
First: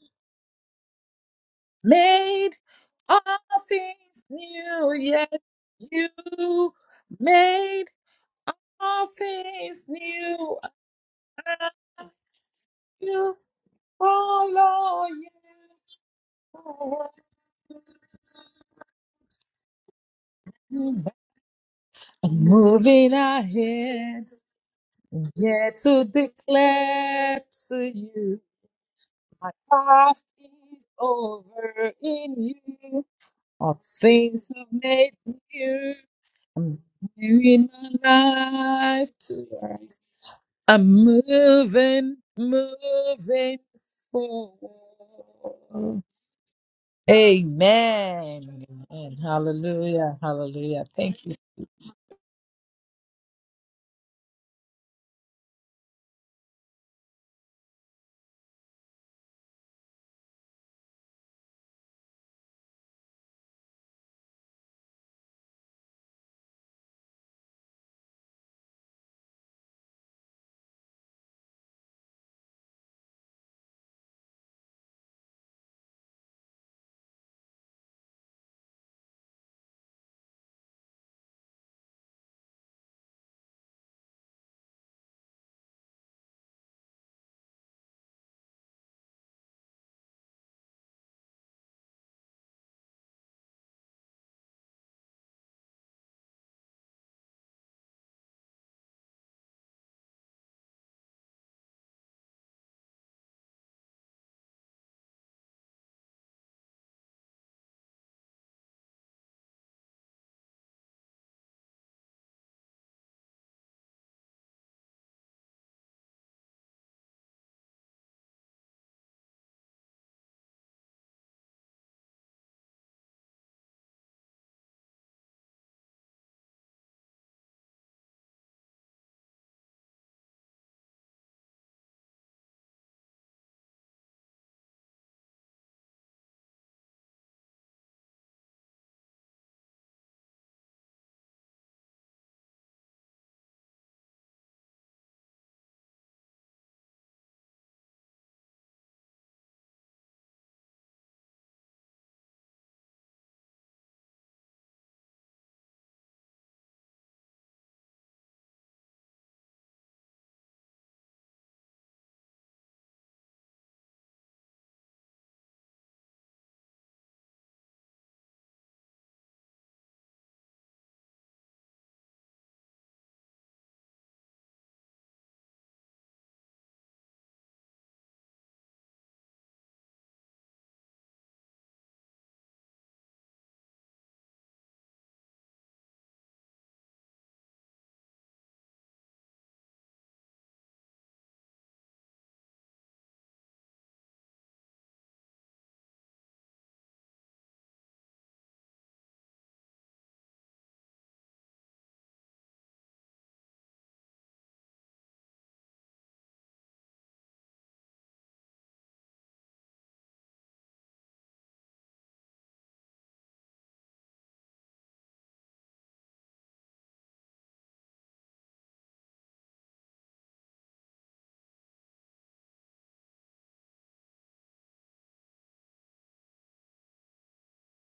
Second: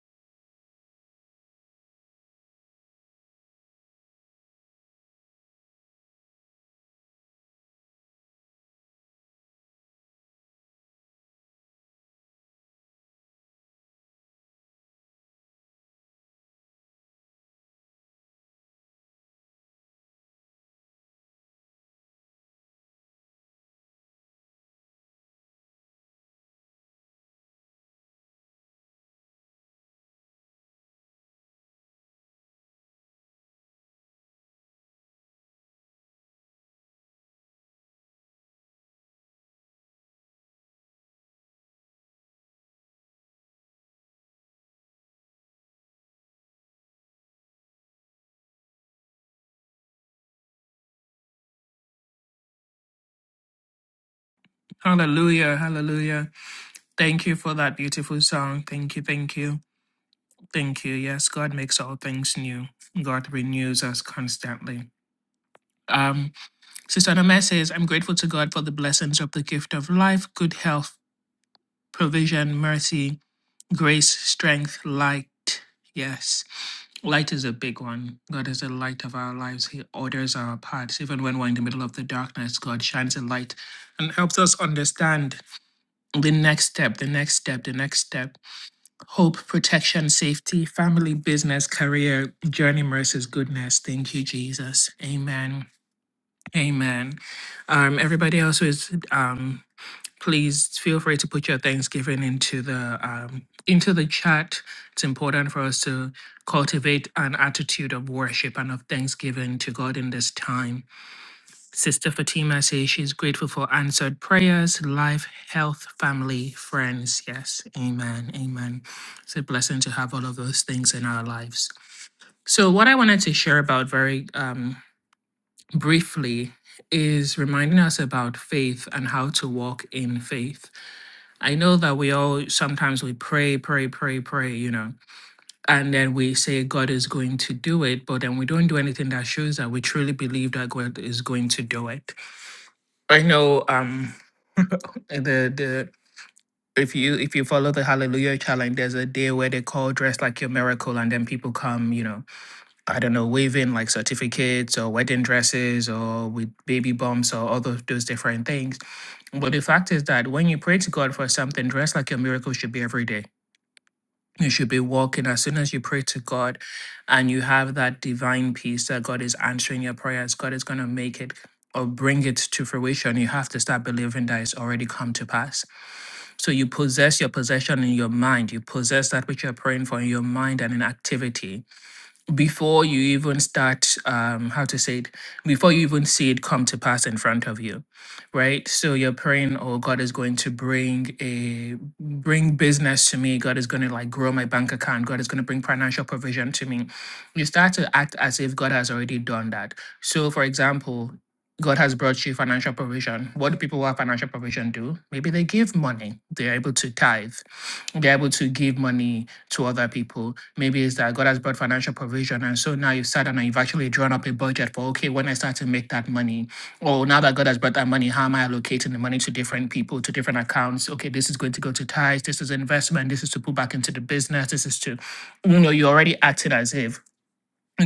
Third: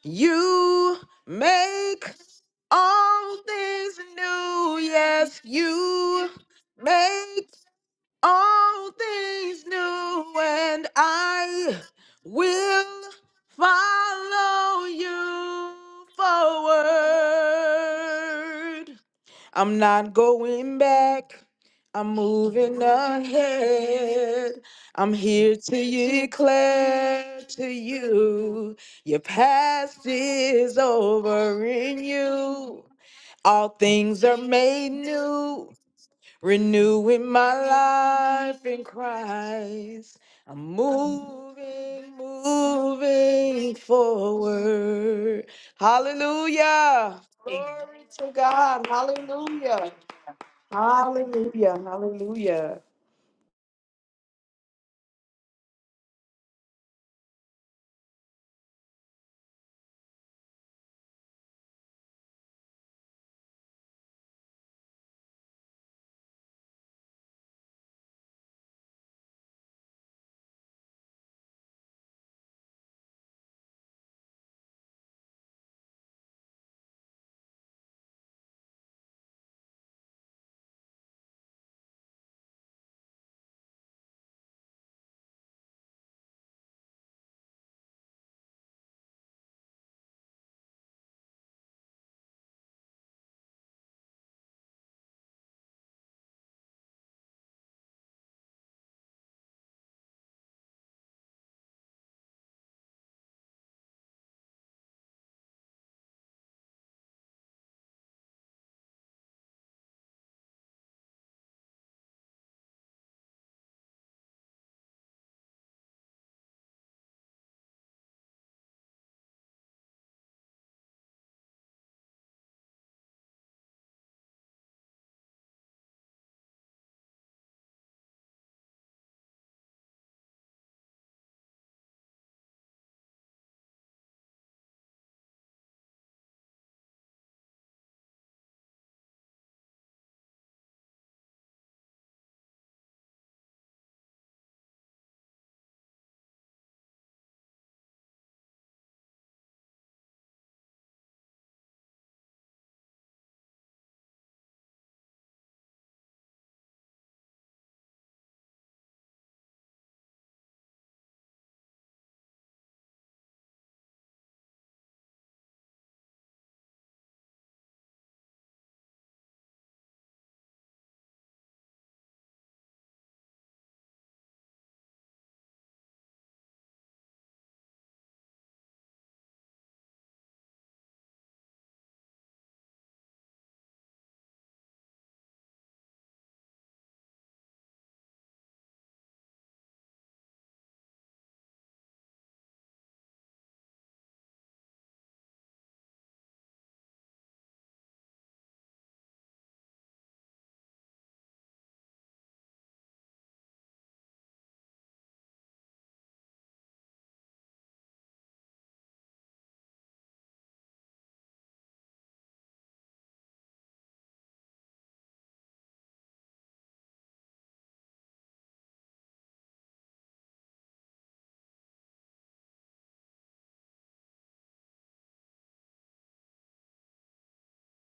[SPEAKER 3] You make
[SPEAKER 1] Made all
[SPEAKER 3] all things
[SPEAKER 1] things
[SPEAKER 3] new.
[SPEAKER 1] new. Yes,
[SPEAKER 3] Yes,
[SPEAKER 1] you
[SPEAKER 3] you make
[SPEAKER 1] made.
[SPEAKER 3] all
[SPEAKER 1] All
[SPEAKER 3] things
[SPEAKER 1] things
[SPEAKER 3] new,
[SPEAKER 1] new,
[SPEAKER 3] and I will
[SPEAKER 1] you
[SPEAKER 3] follow
[SPEAKER 1] follow
[SPEAKER 3] you forward. I'm not going
[SPEAKER 1] you.
[SPEAKER 3] back. I'm moving
[SPEAKER 1] Moving ahead,
[SPEAKER 3] ahead. I'm here
[SPEAKER 1] yet to
[SPEAKER 3] to declare
[SPEAKER 1] declare
[SPEAKER 3] to
[SPEAKER 1] to you,
[SPEAKER 3] you your past
[SPEAKER 1] past
[SPEAKER 3] is
[SPEAKER 1] is
[SPEAKER 3] over
[SPEAKER 1] over
[SPEAKER 3] in
[SPEAKER 1] in
[SPEAKER 3] you.
[SPEAKER 1] you.
[SPEAKER 3] All
[SPEAKER 1] All
[SPEAKER 3] things are
[SPEAKER 1] things have
[SPEAKER 3] made
[SPEAKER 1] made
[SPEAKER 3] new,
[SPEAKER 1] new. I'm
[SPEAKER 3] renewing
[SPEAKER 1] new
[SPEAKER 3] my
[SPEAKER 1] in
[SPEAKER 3] life in
[SPEAKER 1] my life to rise.
[SPEAKER 3] Christ. I'm
[SPEAKER 1] I'm
[SPEAKER 3] moving,
[SPEAKER 1] moving, moving
[SPEAKER 3] moving forward.
[SPEAKER 1] forward.
[SPEAKER 3] Hallelujah. Glory to
[SPEAKER 1] Amen.
[SPEAKER 3] God.
[SPEAKER 1] Amen.
[SPEAKER 3] Hallelujah.
[SPEAKER 1] Hallelujah. Hallelujah. Thank you.
[SPEAKER 3] Hallelujah. Hallelujah.
[SPEAKER 2] Hallelujah, hallelujah. Thank you for that beautiful song. Thank you, thank you, thank you. Yes, God makes all things new. God renews us constantly. Um, Sister Anna says, I'm grateful to God for the blessings of the gift of life, good health, provision, mercy, grace, strength, light. Yes. Light is a big one. God is the light of our lives. He orders our paths. Even when we're in the middle of the darkness, God shines a light and helps us understand the next step, the next step, the next step. Hope, protection, safety, family, business, career, journey, mercies, goodness. Thank you, Jesus. Amen. Amen. Um, everybody else who is um, please feel free to put your Thanksgiving into the um, into the chat. It's important for us to cultivate an attitude of worship and of thanksgiving to God in this time. Sister Fatima says she's grateful for answered prayers, life, health, family, friends. Yes, amen, amen. It's a blessing to have all of those things in our lives. So, what I wanted to share about very um, briefly is reminding us about faith and how to walk in faith I know that we all sometimes we pray, pray, pray, pray, you know, and then we say God is going to do it, but then we don't do anything that shows that we truly believe that God is going to do it. I know um the the if you if you follow the Hallelujah challenge, there's a day where they call dress like your miracle, and then people come, you know, I don't know, waving like certificates or wedding dresses or with baby bumps or all of those different things. But the fact is that when you pray to God for something, dress like your miracle should be every day you should be walking as soon as you pray to God and you have that divine peace that God is answering your prayers, God is going to make it or bring it to fruition. You have to start believing that it's already come to pass. So you possess your possession in your mind, you possess that which you're praying for in your mind and in activity before you even start um how to say it before you even see it come to pass in front of you right so you're praying oh god is going to bring a bring business to me god is going to like grow my bank account god is going to bring financial provision to me you start to act as if god has already done that so for example God has brought you financial provision. What do people who have financial provision do? Maybe they give money. They're able to tithe. They're able to give money to other people Maybe it's that God has brought financial provision. And so now you've sat down and you've actually drawn up a budget for, okay, when I start to make that money, or now that God has brought that money, how am I allocating the money to different people, to different accounts? Okay, this is going to go to tithes, this is investment, this is to put back into the business, this is to, you know, you're already acting as if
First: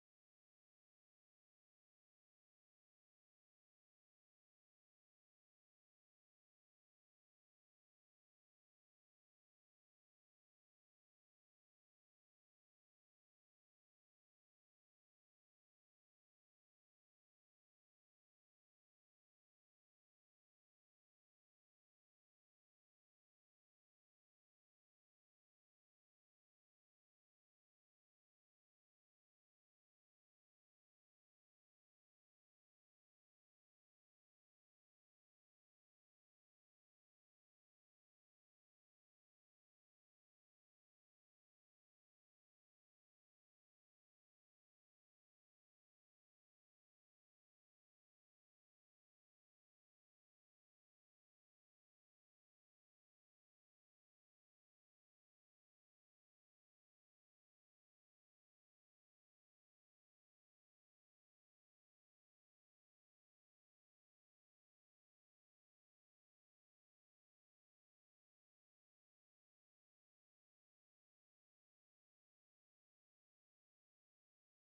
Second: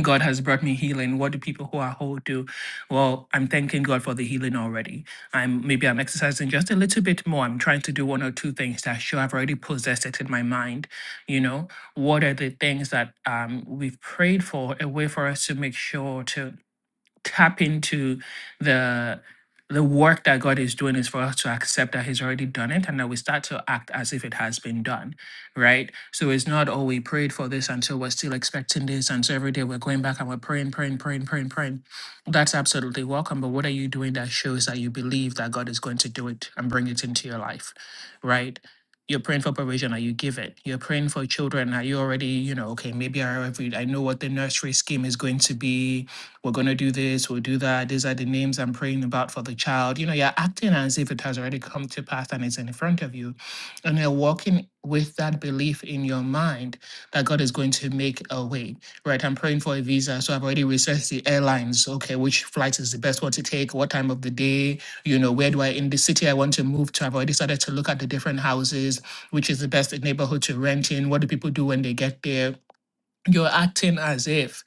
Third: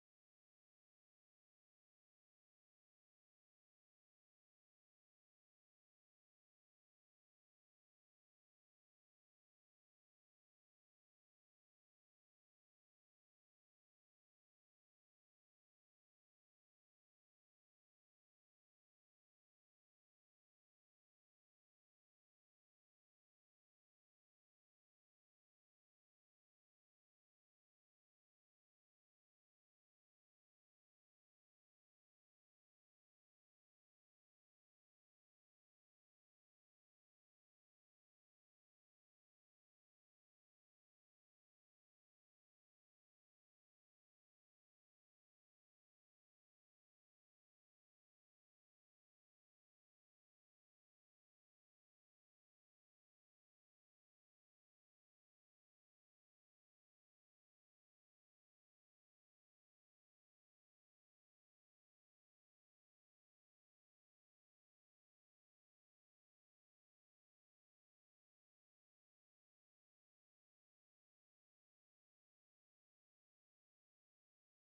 [SPEAKER 2] God has brought me healing. What do people who are whole do? Well, I'm thanking God for the healing already. I'm maybe I'm exercising just a little bit more. I'm trying to do one or two things that show I've already possessed it in my mind. You know, what are the things that um, we've prayed for? A way for us to make sure to tap into the the work that God is doing is for us to accept that He's already done it and that we start to act as if it has been done, right? So it's not, oh, we prayed for this and so we're still expecting this. And so every day we're going back and we're praying, praying, praying, praying, praying. That's absolutely welcome. But what are you doing that shows that you believe that God is going to do it and bring it into your life, right? You're praying for provision, are you give it? You're praying for children, are you already, you know, okay, maybe I already, I know what the nursery scheme is going to be we're going to do this, we'll do that. These are the names I'm praying about for the child. You know, you're acting as if it has already come to pass and it's in front of you. And you're walking with that belief in your mind that God is going to make a way, right? I'm praying for a visa. So I've already researched the airlines. Okay, which flight is the best one to take? What time of the day? You know, where do I, in the city I want to move to? I've already started to look at the different houses, which is the best neighborhood to rent in. What do people do when they get there? you're acting as if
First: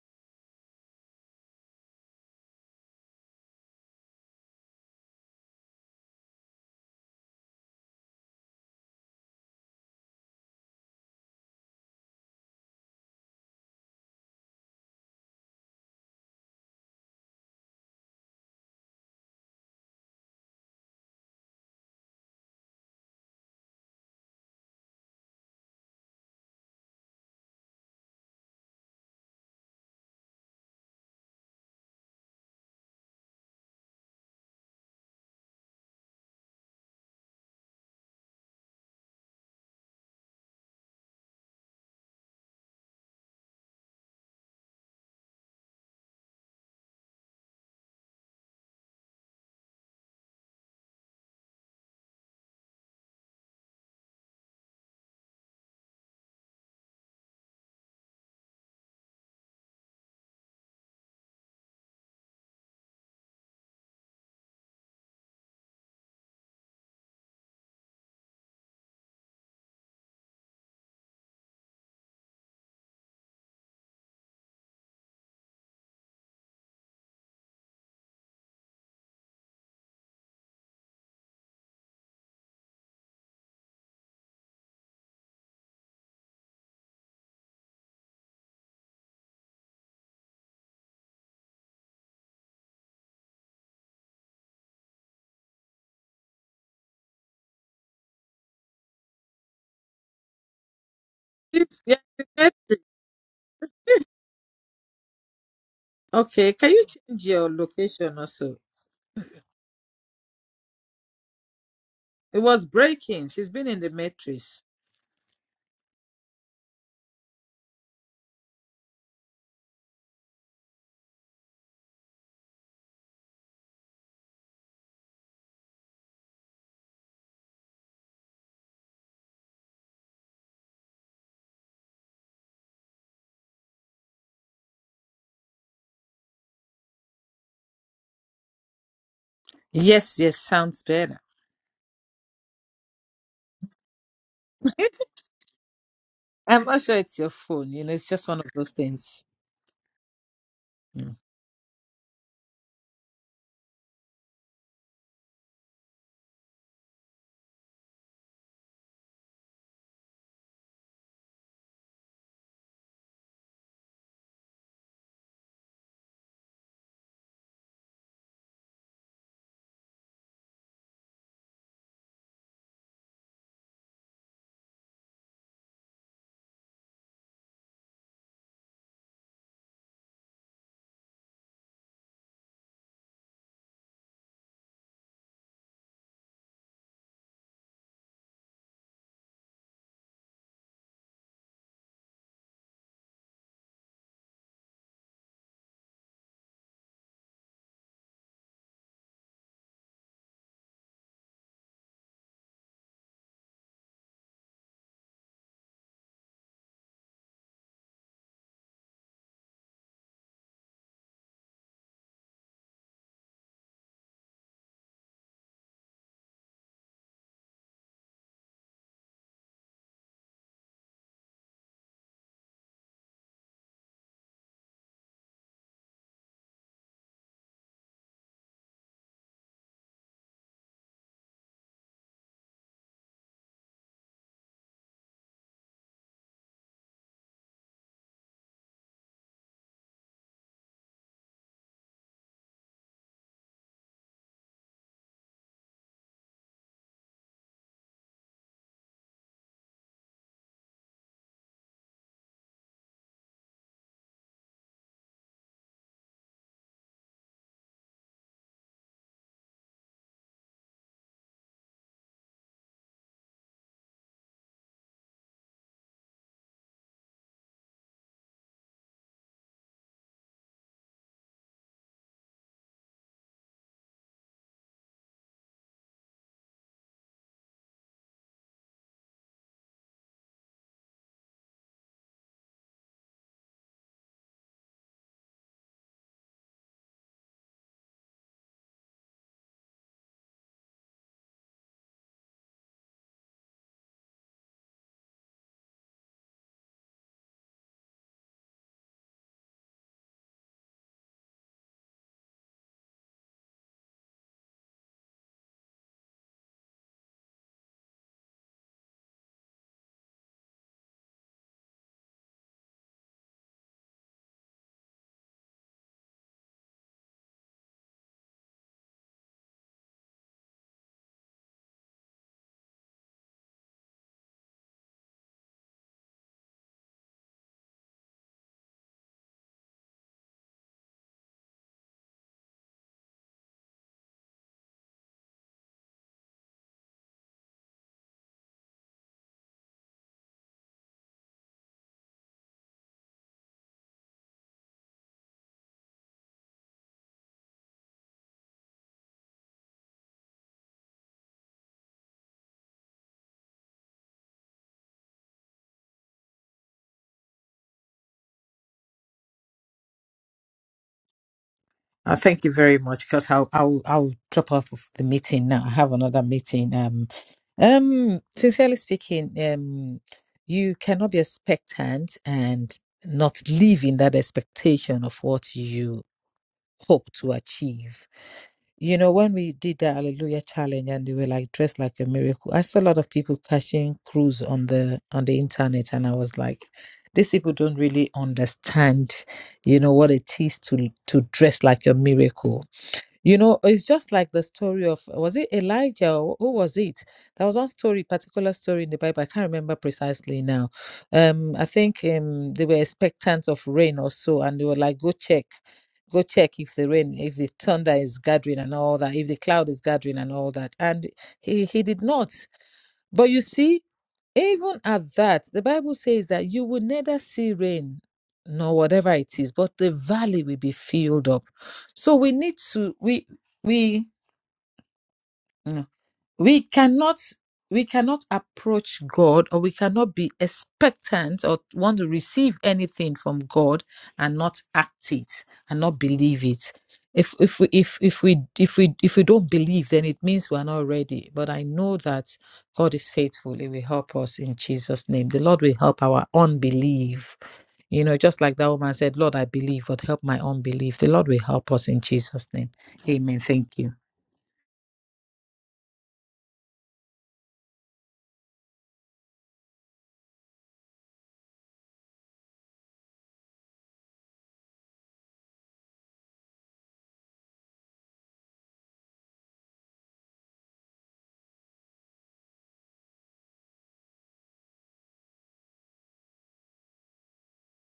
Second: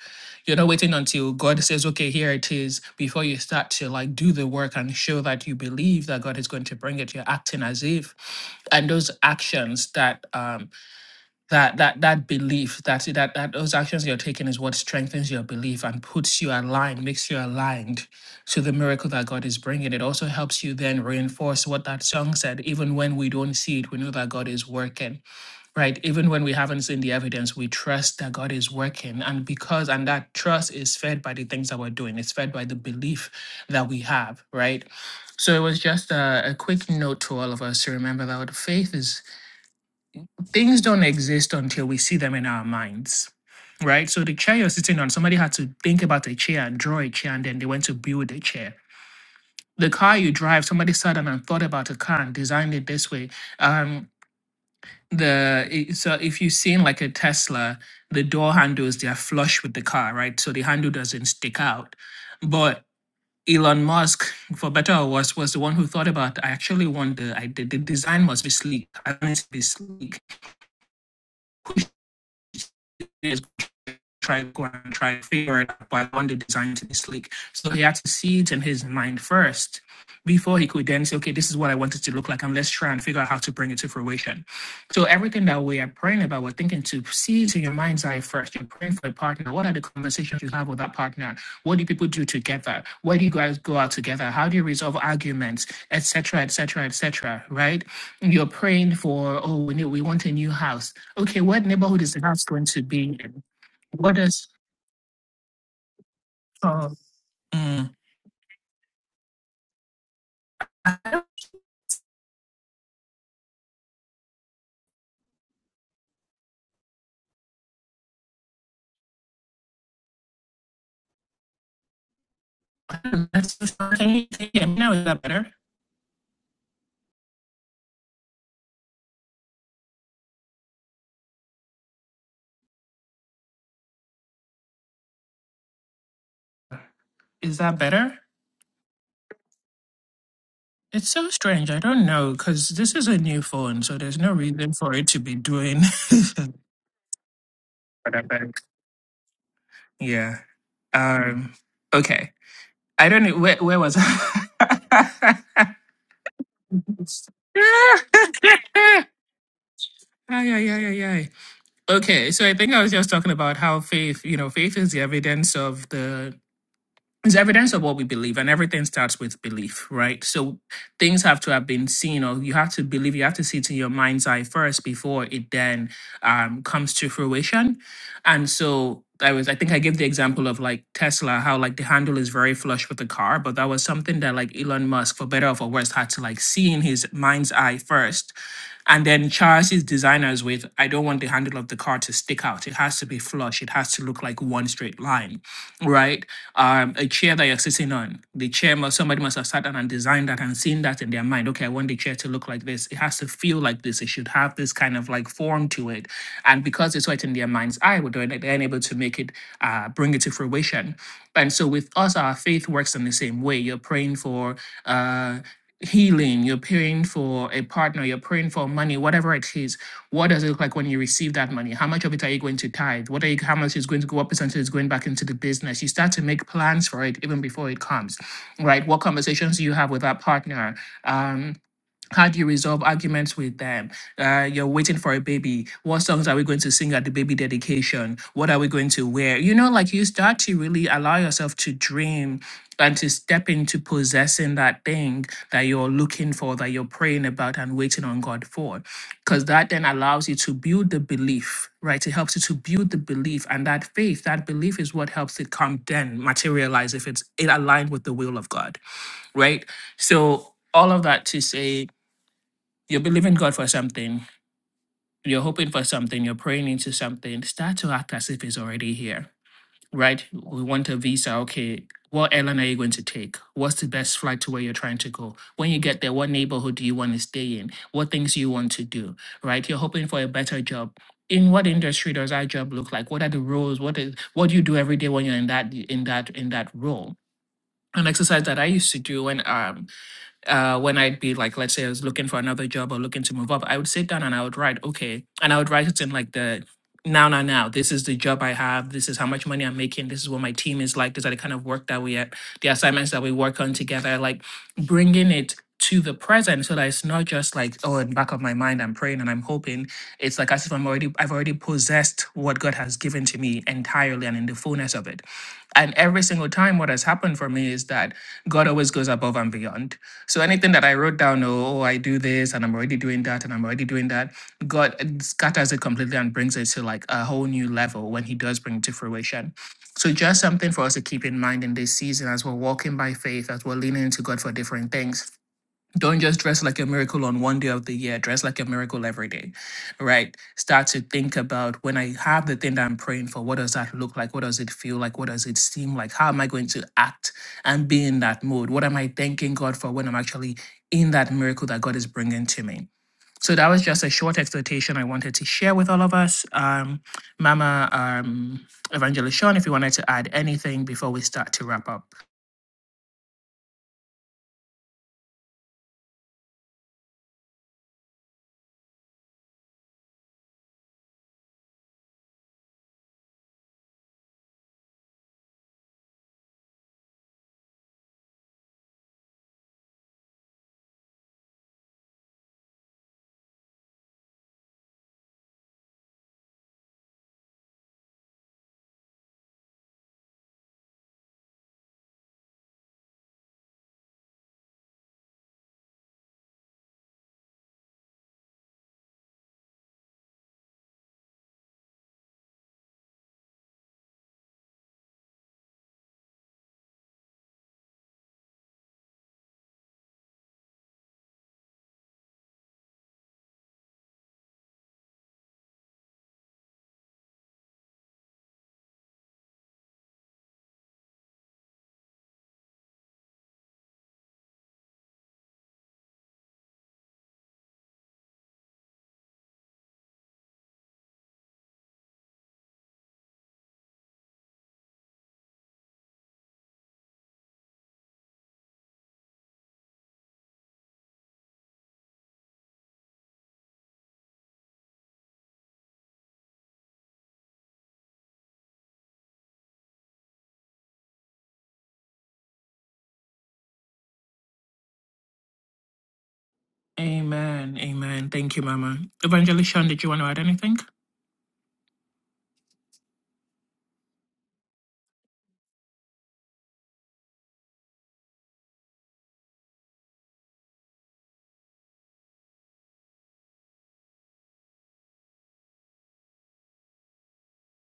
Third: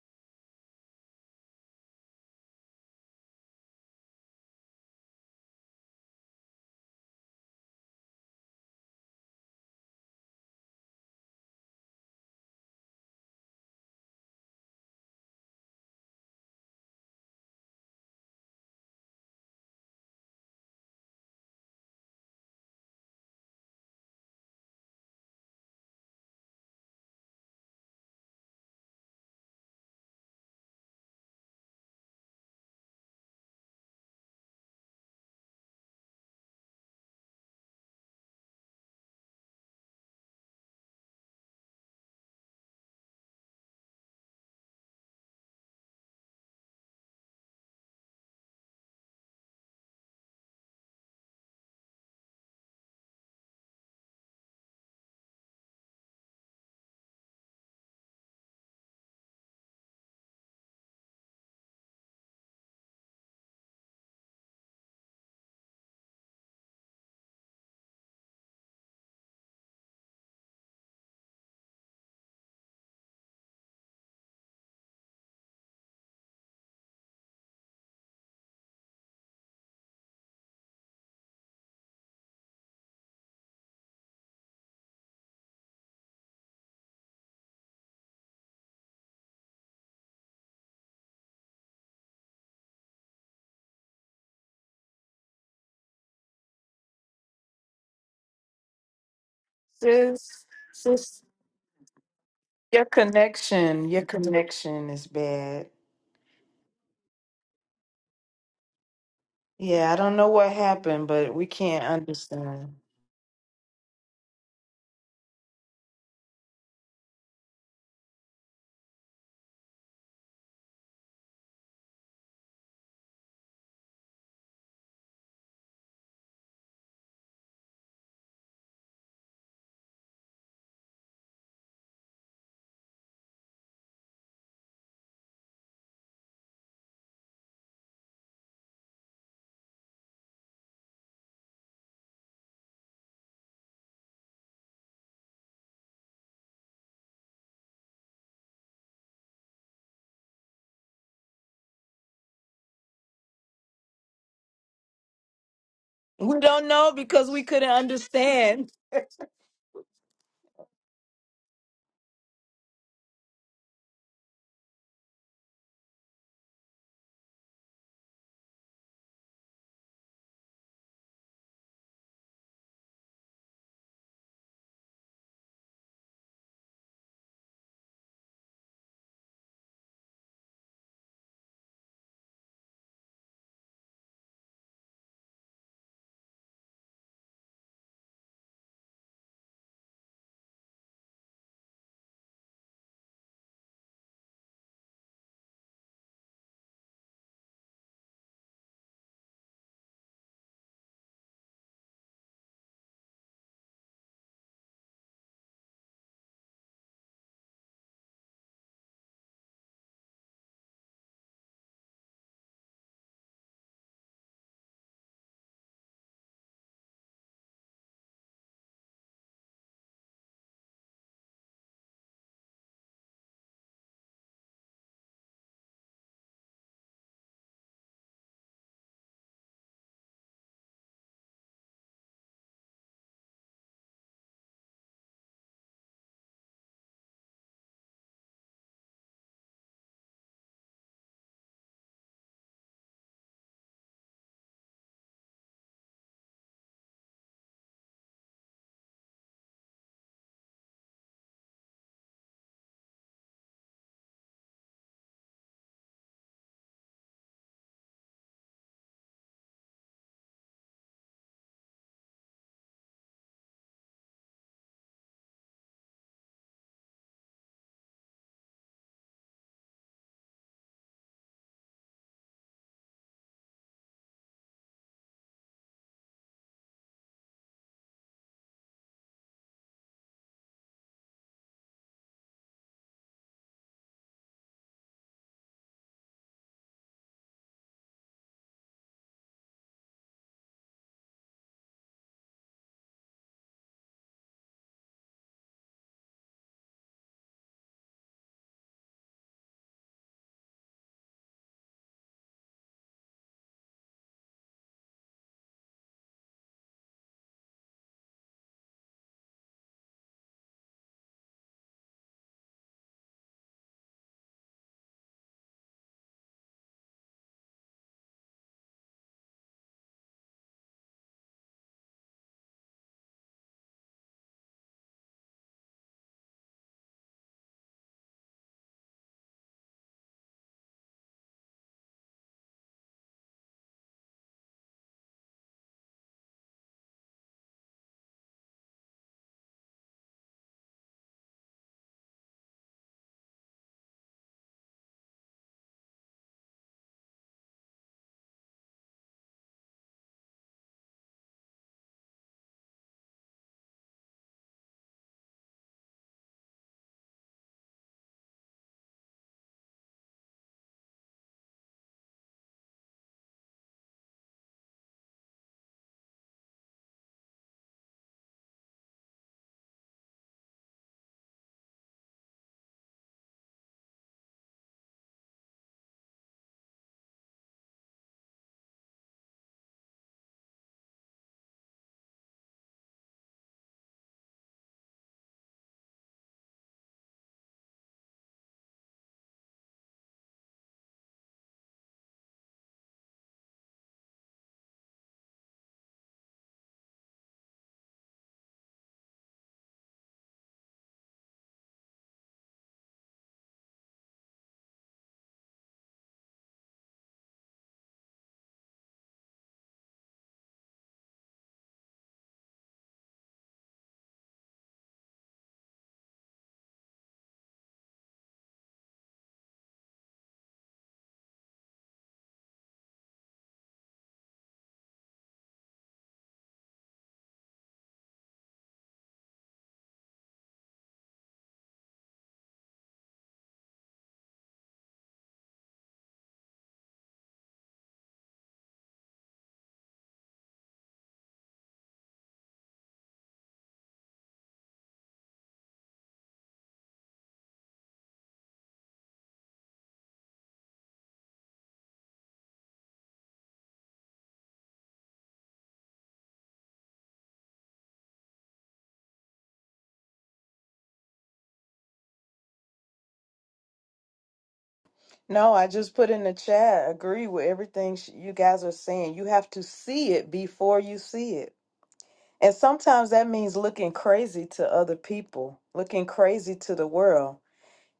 [SPEAKER 2] you're not waiting until God says, okay, here it is, before you start to like do the work and show that you believe that God is going to bring it. You're acting as if. And those actions that um that that that belief, that that that those actions you're taking is what strengthens your belief and puts you aligned, makes you aligned to the miracle that God is bringing. It also helps you then reinforce what that song said, even when we don't see it, we know that God is working right even when we haven't seen the evidence we trust that god is working and because and that trust is fed by the things that we're doing it's fed by the belief that we have right so it was just a, a quick note to all of us to remember that what faith is things don't exist until we see them in our minds right so the chair you're sitting on somebody had to think about a chair and draw a chair and then they went to build a chair the car you drive somebody sat down and thought about a car and designed it this way Um the so if you've seen like a Tesla, the door handles they are flush with the car, right? So the handle doesn't stick out. But Elon Musk, for better or worse, was the one who thought about. I actually want the I the, the design must be sleek. I want it to be sleek. try to go and try to figure it out, but I want the design to this league. So he had to see it in his mind first before he could then say, okay, this is what I want it to look like, and let's try and figure out how to bring it to fruition. So everything that we are praying about, we're thinking to see it in your mind's eye first. You're praying for a partner. What are the conversations you have with that partner? What do people do together? Where do you guys go out together? How do you resolve arguments, etc., etc., etc.? Right? And You're praying for oh, we need, we want a
[SPEAKER 3] Sis,
[SPEAKER 2] new house.
[SPEAKER 3] sis,
[SPEAKER 2] Okay, what
[SPEAKER 1] Please, yeah,
[SPEAKER 2] neighborhood is the
[SPEAKER 1] the
[SPEAKER 2] house going to
[SPEAKER 1] matrix.
[SPEAKER 3] your
[SPEAKER 2] be in?
[SPEAKER 3] connection, your
[SPEAKER 2] what is
[SPEAKER 3] connection is bad.
[SPEAKER 1] Okay, can you
[SPEAKER 2] called.
[SPEAKER 1] change your
[SPEAKER 2] Mm.
[SPEAKER 1] location also?
[SPEAKER 3] Yeah, I don't know what
[SPEAKER 2] I
[SPEAKER 3] happened, but we can't
[SPEAKER 1] It was
[SPEAKER 3] understand.
[SPEAKER 1] breaking. She's been in the matrix.
[SPEAKER 2] don't know. That's just- Can you can you hear me now? Is that better? Is that better?
[SPEAKER 1] Yes, yes, sounds
[SPEAKER 2] It's
[SPEAKER 1] better.
[SPEAKER 2] so strange. I don't know because this is a new phone, so there's no reason for it to be doing.
[SPEAKER 1] I'm not sure it's your phone. You know, it's just one of those things.
[SPEAKER 2] yeah. Um. Okay. I don't know where. Where was I?
[SPEAKER 3] We don't know because we couldn't understand.
[SPEAKER 2] Ay, ay, ay, ay, ay. Okay, so I think I was just talking about how faith, you know, faith is the evidence of the It's evidence of what we believe, and everything starts with belief, right? So things have to have been seen, or you have to believe, you have to see it in your mind's eye first before it then um, comes to fruition. And so I was, I think I gave the example of like Tesla, how like the handle is very flush with the car, but that was something that like Elon Musk, for better or for worse, had to like see in his mind's eye first and then Charles is designers with, I don't want the handle of the car to stick out. It has to be flush. It has to look like one straight line, right? Um, a chair that you're sitting on, the chair must, somebody must have sat down and designed that and seen that in their mind. Okay, I want the chair to look like this. It has to feel like this. It should have this kind of like form to it. And because it's right in their mind's eye, we're doing it, they're able to make it, uh, bring it to fruition. And so with us, our faith works in the same way. You're praying for, uh, healing you're praying for a partner, you're praying for money, whatever it is, what does it look like when you receive that money? How much of it are you going to tithe? What are you, how much is going to go, what percentage is going back into the business? You start to make plans for it even before it comes, right? What conversations do you have with that partner? Um, how do you resolve arguments with them? Uh, you're waiting for a baby. What songs are we going to sing at the baby dedication? What are we going to wear? You know, like you start to really allow yourself to dream and to step into possessing that thing that you're looking for, that you're praying about and waiting on God for. Because that then allows you to build the belief, right? It helps you to build the belief and that faith, that belief is what helps it come then materialize if it's it aligned with the will of God, right? So all of that to say, you believe in God for something, you're hoping for something, you're praying into something, start to act as if it's already here, right? We want a visa. Okay. What airline are you going to take? What's the best flight to where you're trying to go? When you get there, what neighborhood do you want to stay in? What things you want to do, right? You're hoping for a better job. In what industry does that job look like? What are the roles? What is what do you do every day when you're in that in that in that role? An exercise that I used to do when um uh, when I'd be like, let's say I was looking for another job or looking to move up, I would sit down and I would write, okay, and I would write it in like the now, now, now. This is the job I have. This is how much money I'm making. This is what my team is like. These are the kind of work that we at the assignments that we work on together. Like bringing it to the present so that it's not just like, oh, in the back of my mind, I'm praying and I'm hoping. It's like as if I'm already, I've already possessed what God has given to me entirely and in the fullness of it. And every single time, what has happened for me is that God always goes above and beyond so anything that I wrote down, oh, oh, I do this and I'm already doing that and I'm already doing that, God uh, scatters it completely and brings it to like a whole new level when He does bring it to fruition. So just something for us to keep in mind in this season as we're walking by faith, as we're leaning into God for different things don't just dress like a miracle on one day of the year, dress like a miracle every day, right? Start to think about when I have the thing that I'm praying for, what does that look like? What does it feel like? What does it seem like? How am I going to act and be in that mode? What am I thanking God for when I'm actually in that miracle that God is bringing to me? So that was just a short exhortation I wanted to share with all of us. Um, Mama um, Evangelist Sean, if you wanted to add anything before we start to wrap up.
[SPEAKER 1] Uh, thank you very much because I'll, I'll I'll drop off of the meeting now. I have another meeting. Um, um, sincerely speaking, um, you cannot be expectant and not live in that expectation of what you hope to achieve. You know, when we did the Hallelujah Challenge and they were like dressed like a miracle, I saw a lot of people cashing crews on the on the internet, and I was like, these people don't really understand, you know, what it is to to dress like a miracle you know, it's just like the story of was it Elijah or who was it? There was one story, particular story in the Bible. I can't remember precisely now. Um, I think um they were expectant of rain or so, and they were like, "Go check, go check if the rain, if the thunder is gathering and all that, if the cloud is gathering and all that." And he he did not. But you see, even at that, the Bible says that you will neither see rain nor whatever it is, but the valley will be filled up. So we need to we we no we cannot we cannot approach god or we cannot be expectant or want to receive anything from god and not act it and not believe it if if we if, if we if we if we don't believe then it means we are not ready but i know that god is faithful he will help us in jesus name the lord will help our unbelief you know just like that woman said lord i believe but help my unbelief the lord will help us in jesus name amen thank you
[SPEAKER 2] Amen. Amen. Thank you, Mama. Evangelist Shaun, did you want to add anything?
[SPEAKER 3] No, I just put in the chat, agree with everything sh- you guys are saying. You have to see it before you see it. And sometimes that means looking crazy to other people, looking crazy to the world.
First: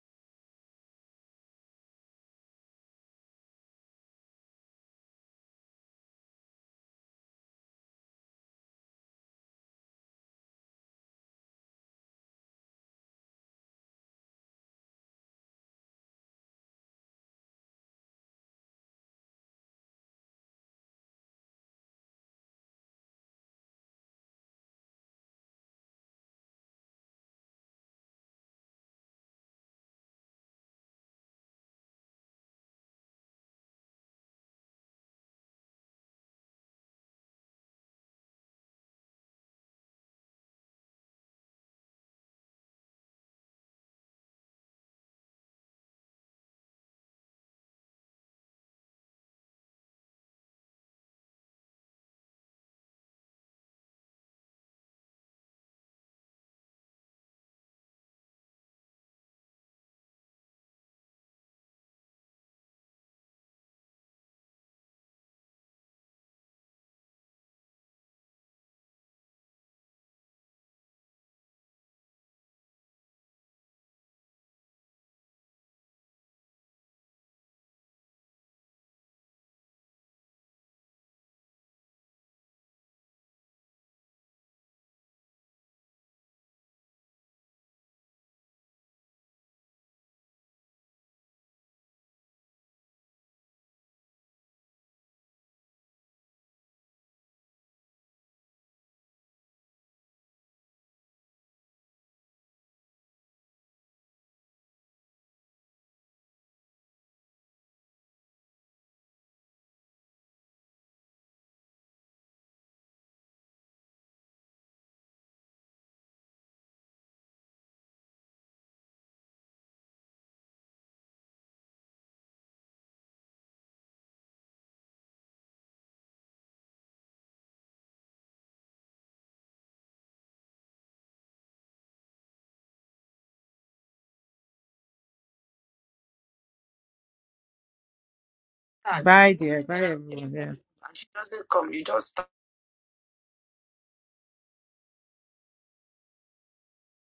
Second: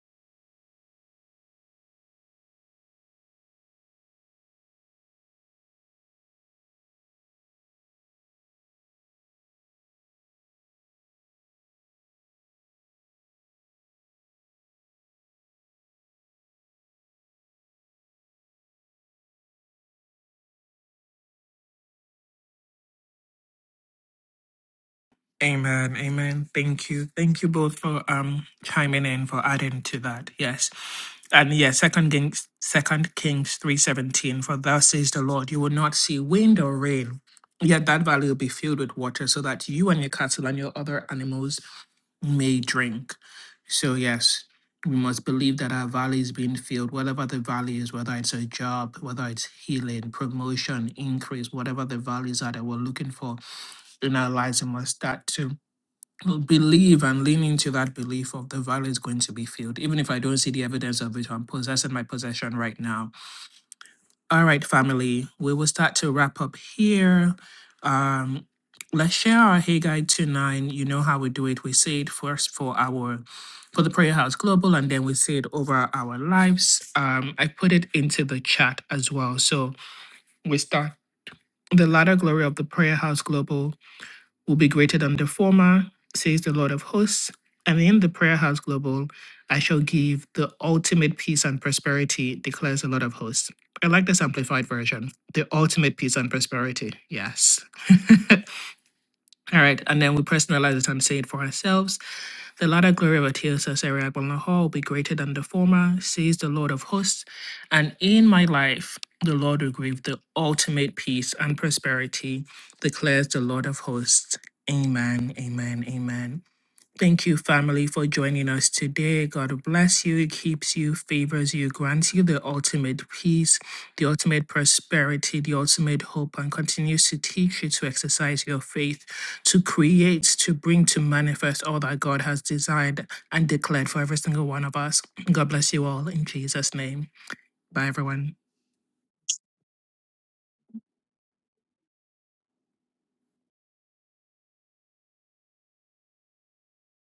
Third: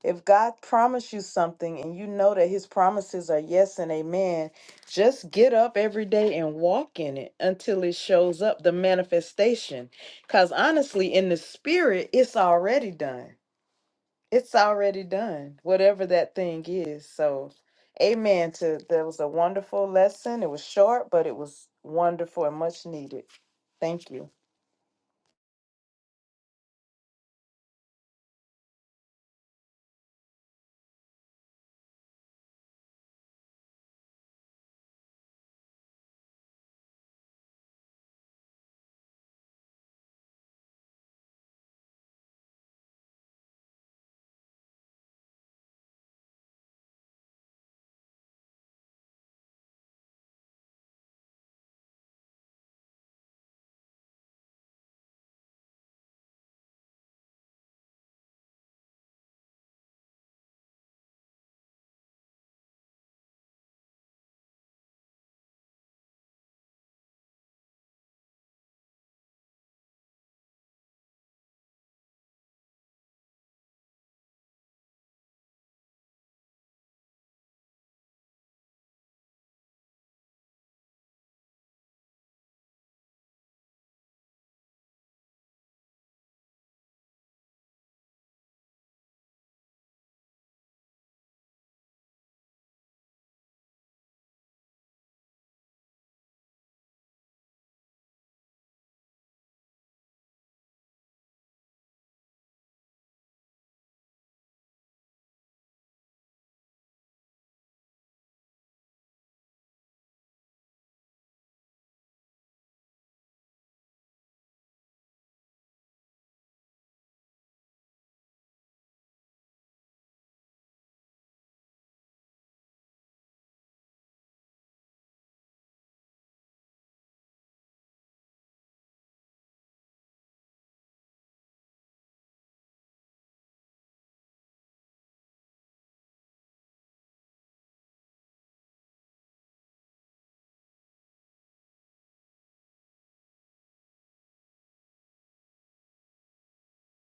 [SPEAKER 3] If God promised you something and you know that his promises are yes and amen, just get up every day and walk in it until it shows up, the manifestation. Because honestly, in the spirit, it's already done. It's already done, whatever that thing is. So, amen. To that was a wonderful lesson. It was short, but it was wonderful and much needed. Thank you.
[SPEAKER 2] Amen. Amen. Thank you. Thank you both for um chiming in for adding to that. Yes. And yes, second Kings second Kings three seventeen, for thus says the Lord, you will not see wind or rain. Yet that valley will be filled with water, so that you and your cattle and your other animals may drink. So, yes, we must believe that our valley is being filled, whatever the valley is, whether it's a job, whether it's healing, promotion, increase, whatever the values are that we're looking for in our lives, we must start to believe and lean into that belief of the valley is going to be filled. Even if I don't see the evidence of it, I'm possessing my possession right now. All right, family, we will start to wrap up here. Um, let's share our Haggai 2 9. You know how we do it. We say it first for our for the Prayer House Global, and then we say it over our lives. Um, I put it into the chat as well. So we start the latter glory of the Prayer House Global will be greater than the former, says the Lord of hosts. And in the prayer house global, I shall give the ultimate peace and prosperity, declares the Lord of hosts. I like this amplified version. The ultimate peace and prosperity. Yes. All right. And then we personalize it and say it for ourselves. The latter glory of Artaxerxes Ariabel-Nahor will be greater than the former, says the Lord of hosts. And in my life, the Lord will give the ultimate peace and prosperity, declares the Lord of hosts. Amen, amen, amen. Thank you, family, for joining us today. God bless you, keeps you, favors you, grants you the ultimate peace, the ultimate prosperity, the ultimate hope, and continues to teach you to exercise your faith, to create, to bring to manifest all that God has designed and declared for every single one of us. God bless you all in Jesus' name. Bye, everyone.
[SPEAKER 1] Bye, dear. Bye, and everyone. Yeah. And she doesn't come. You just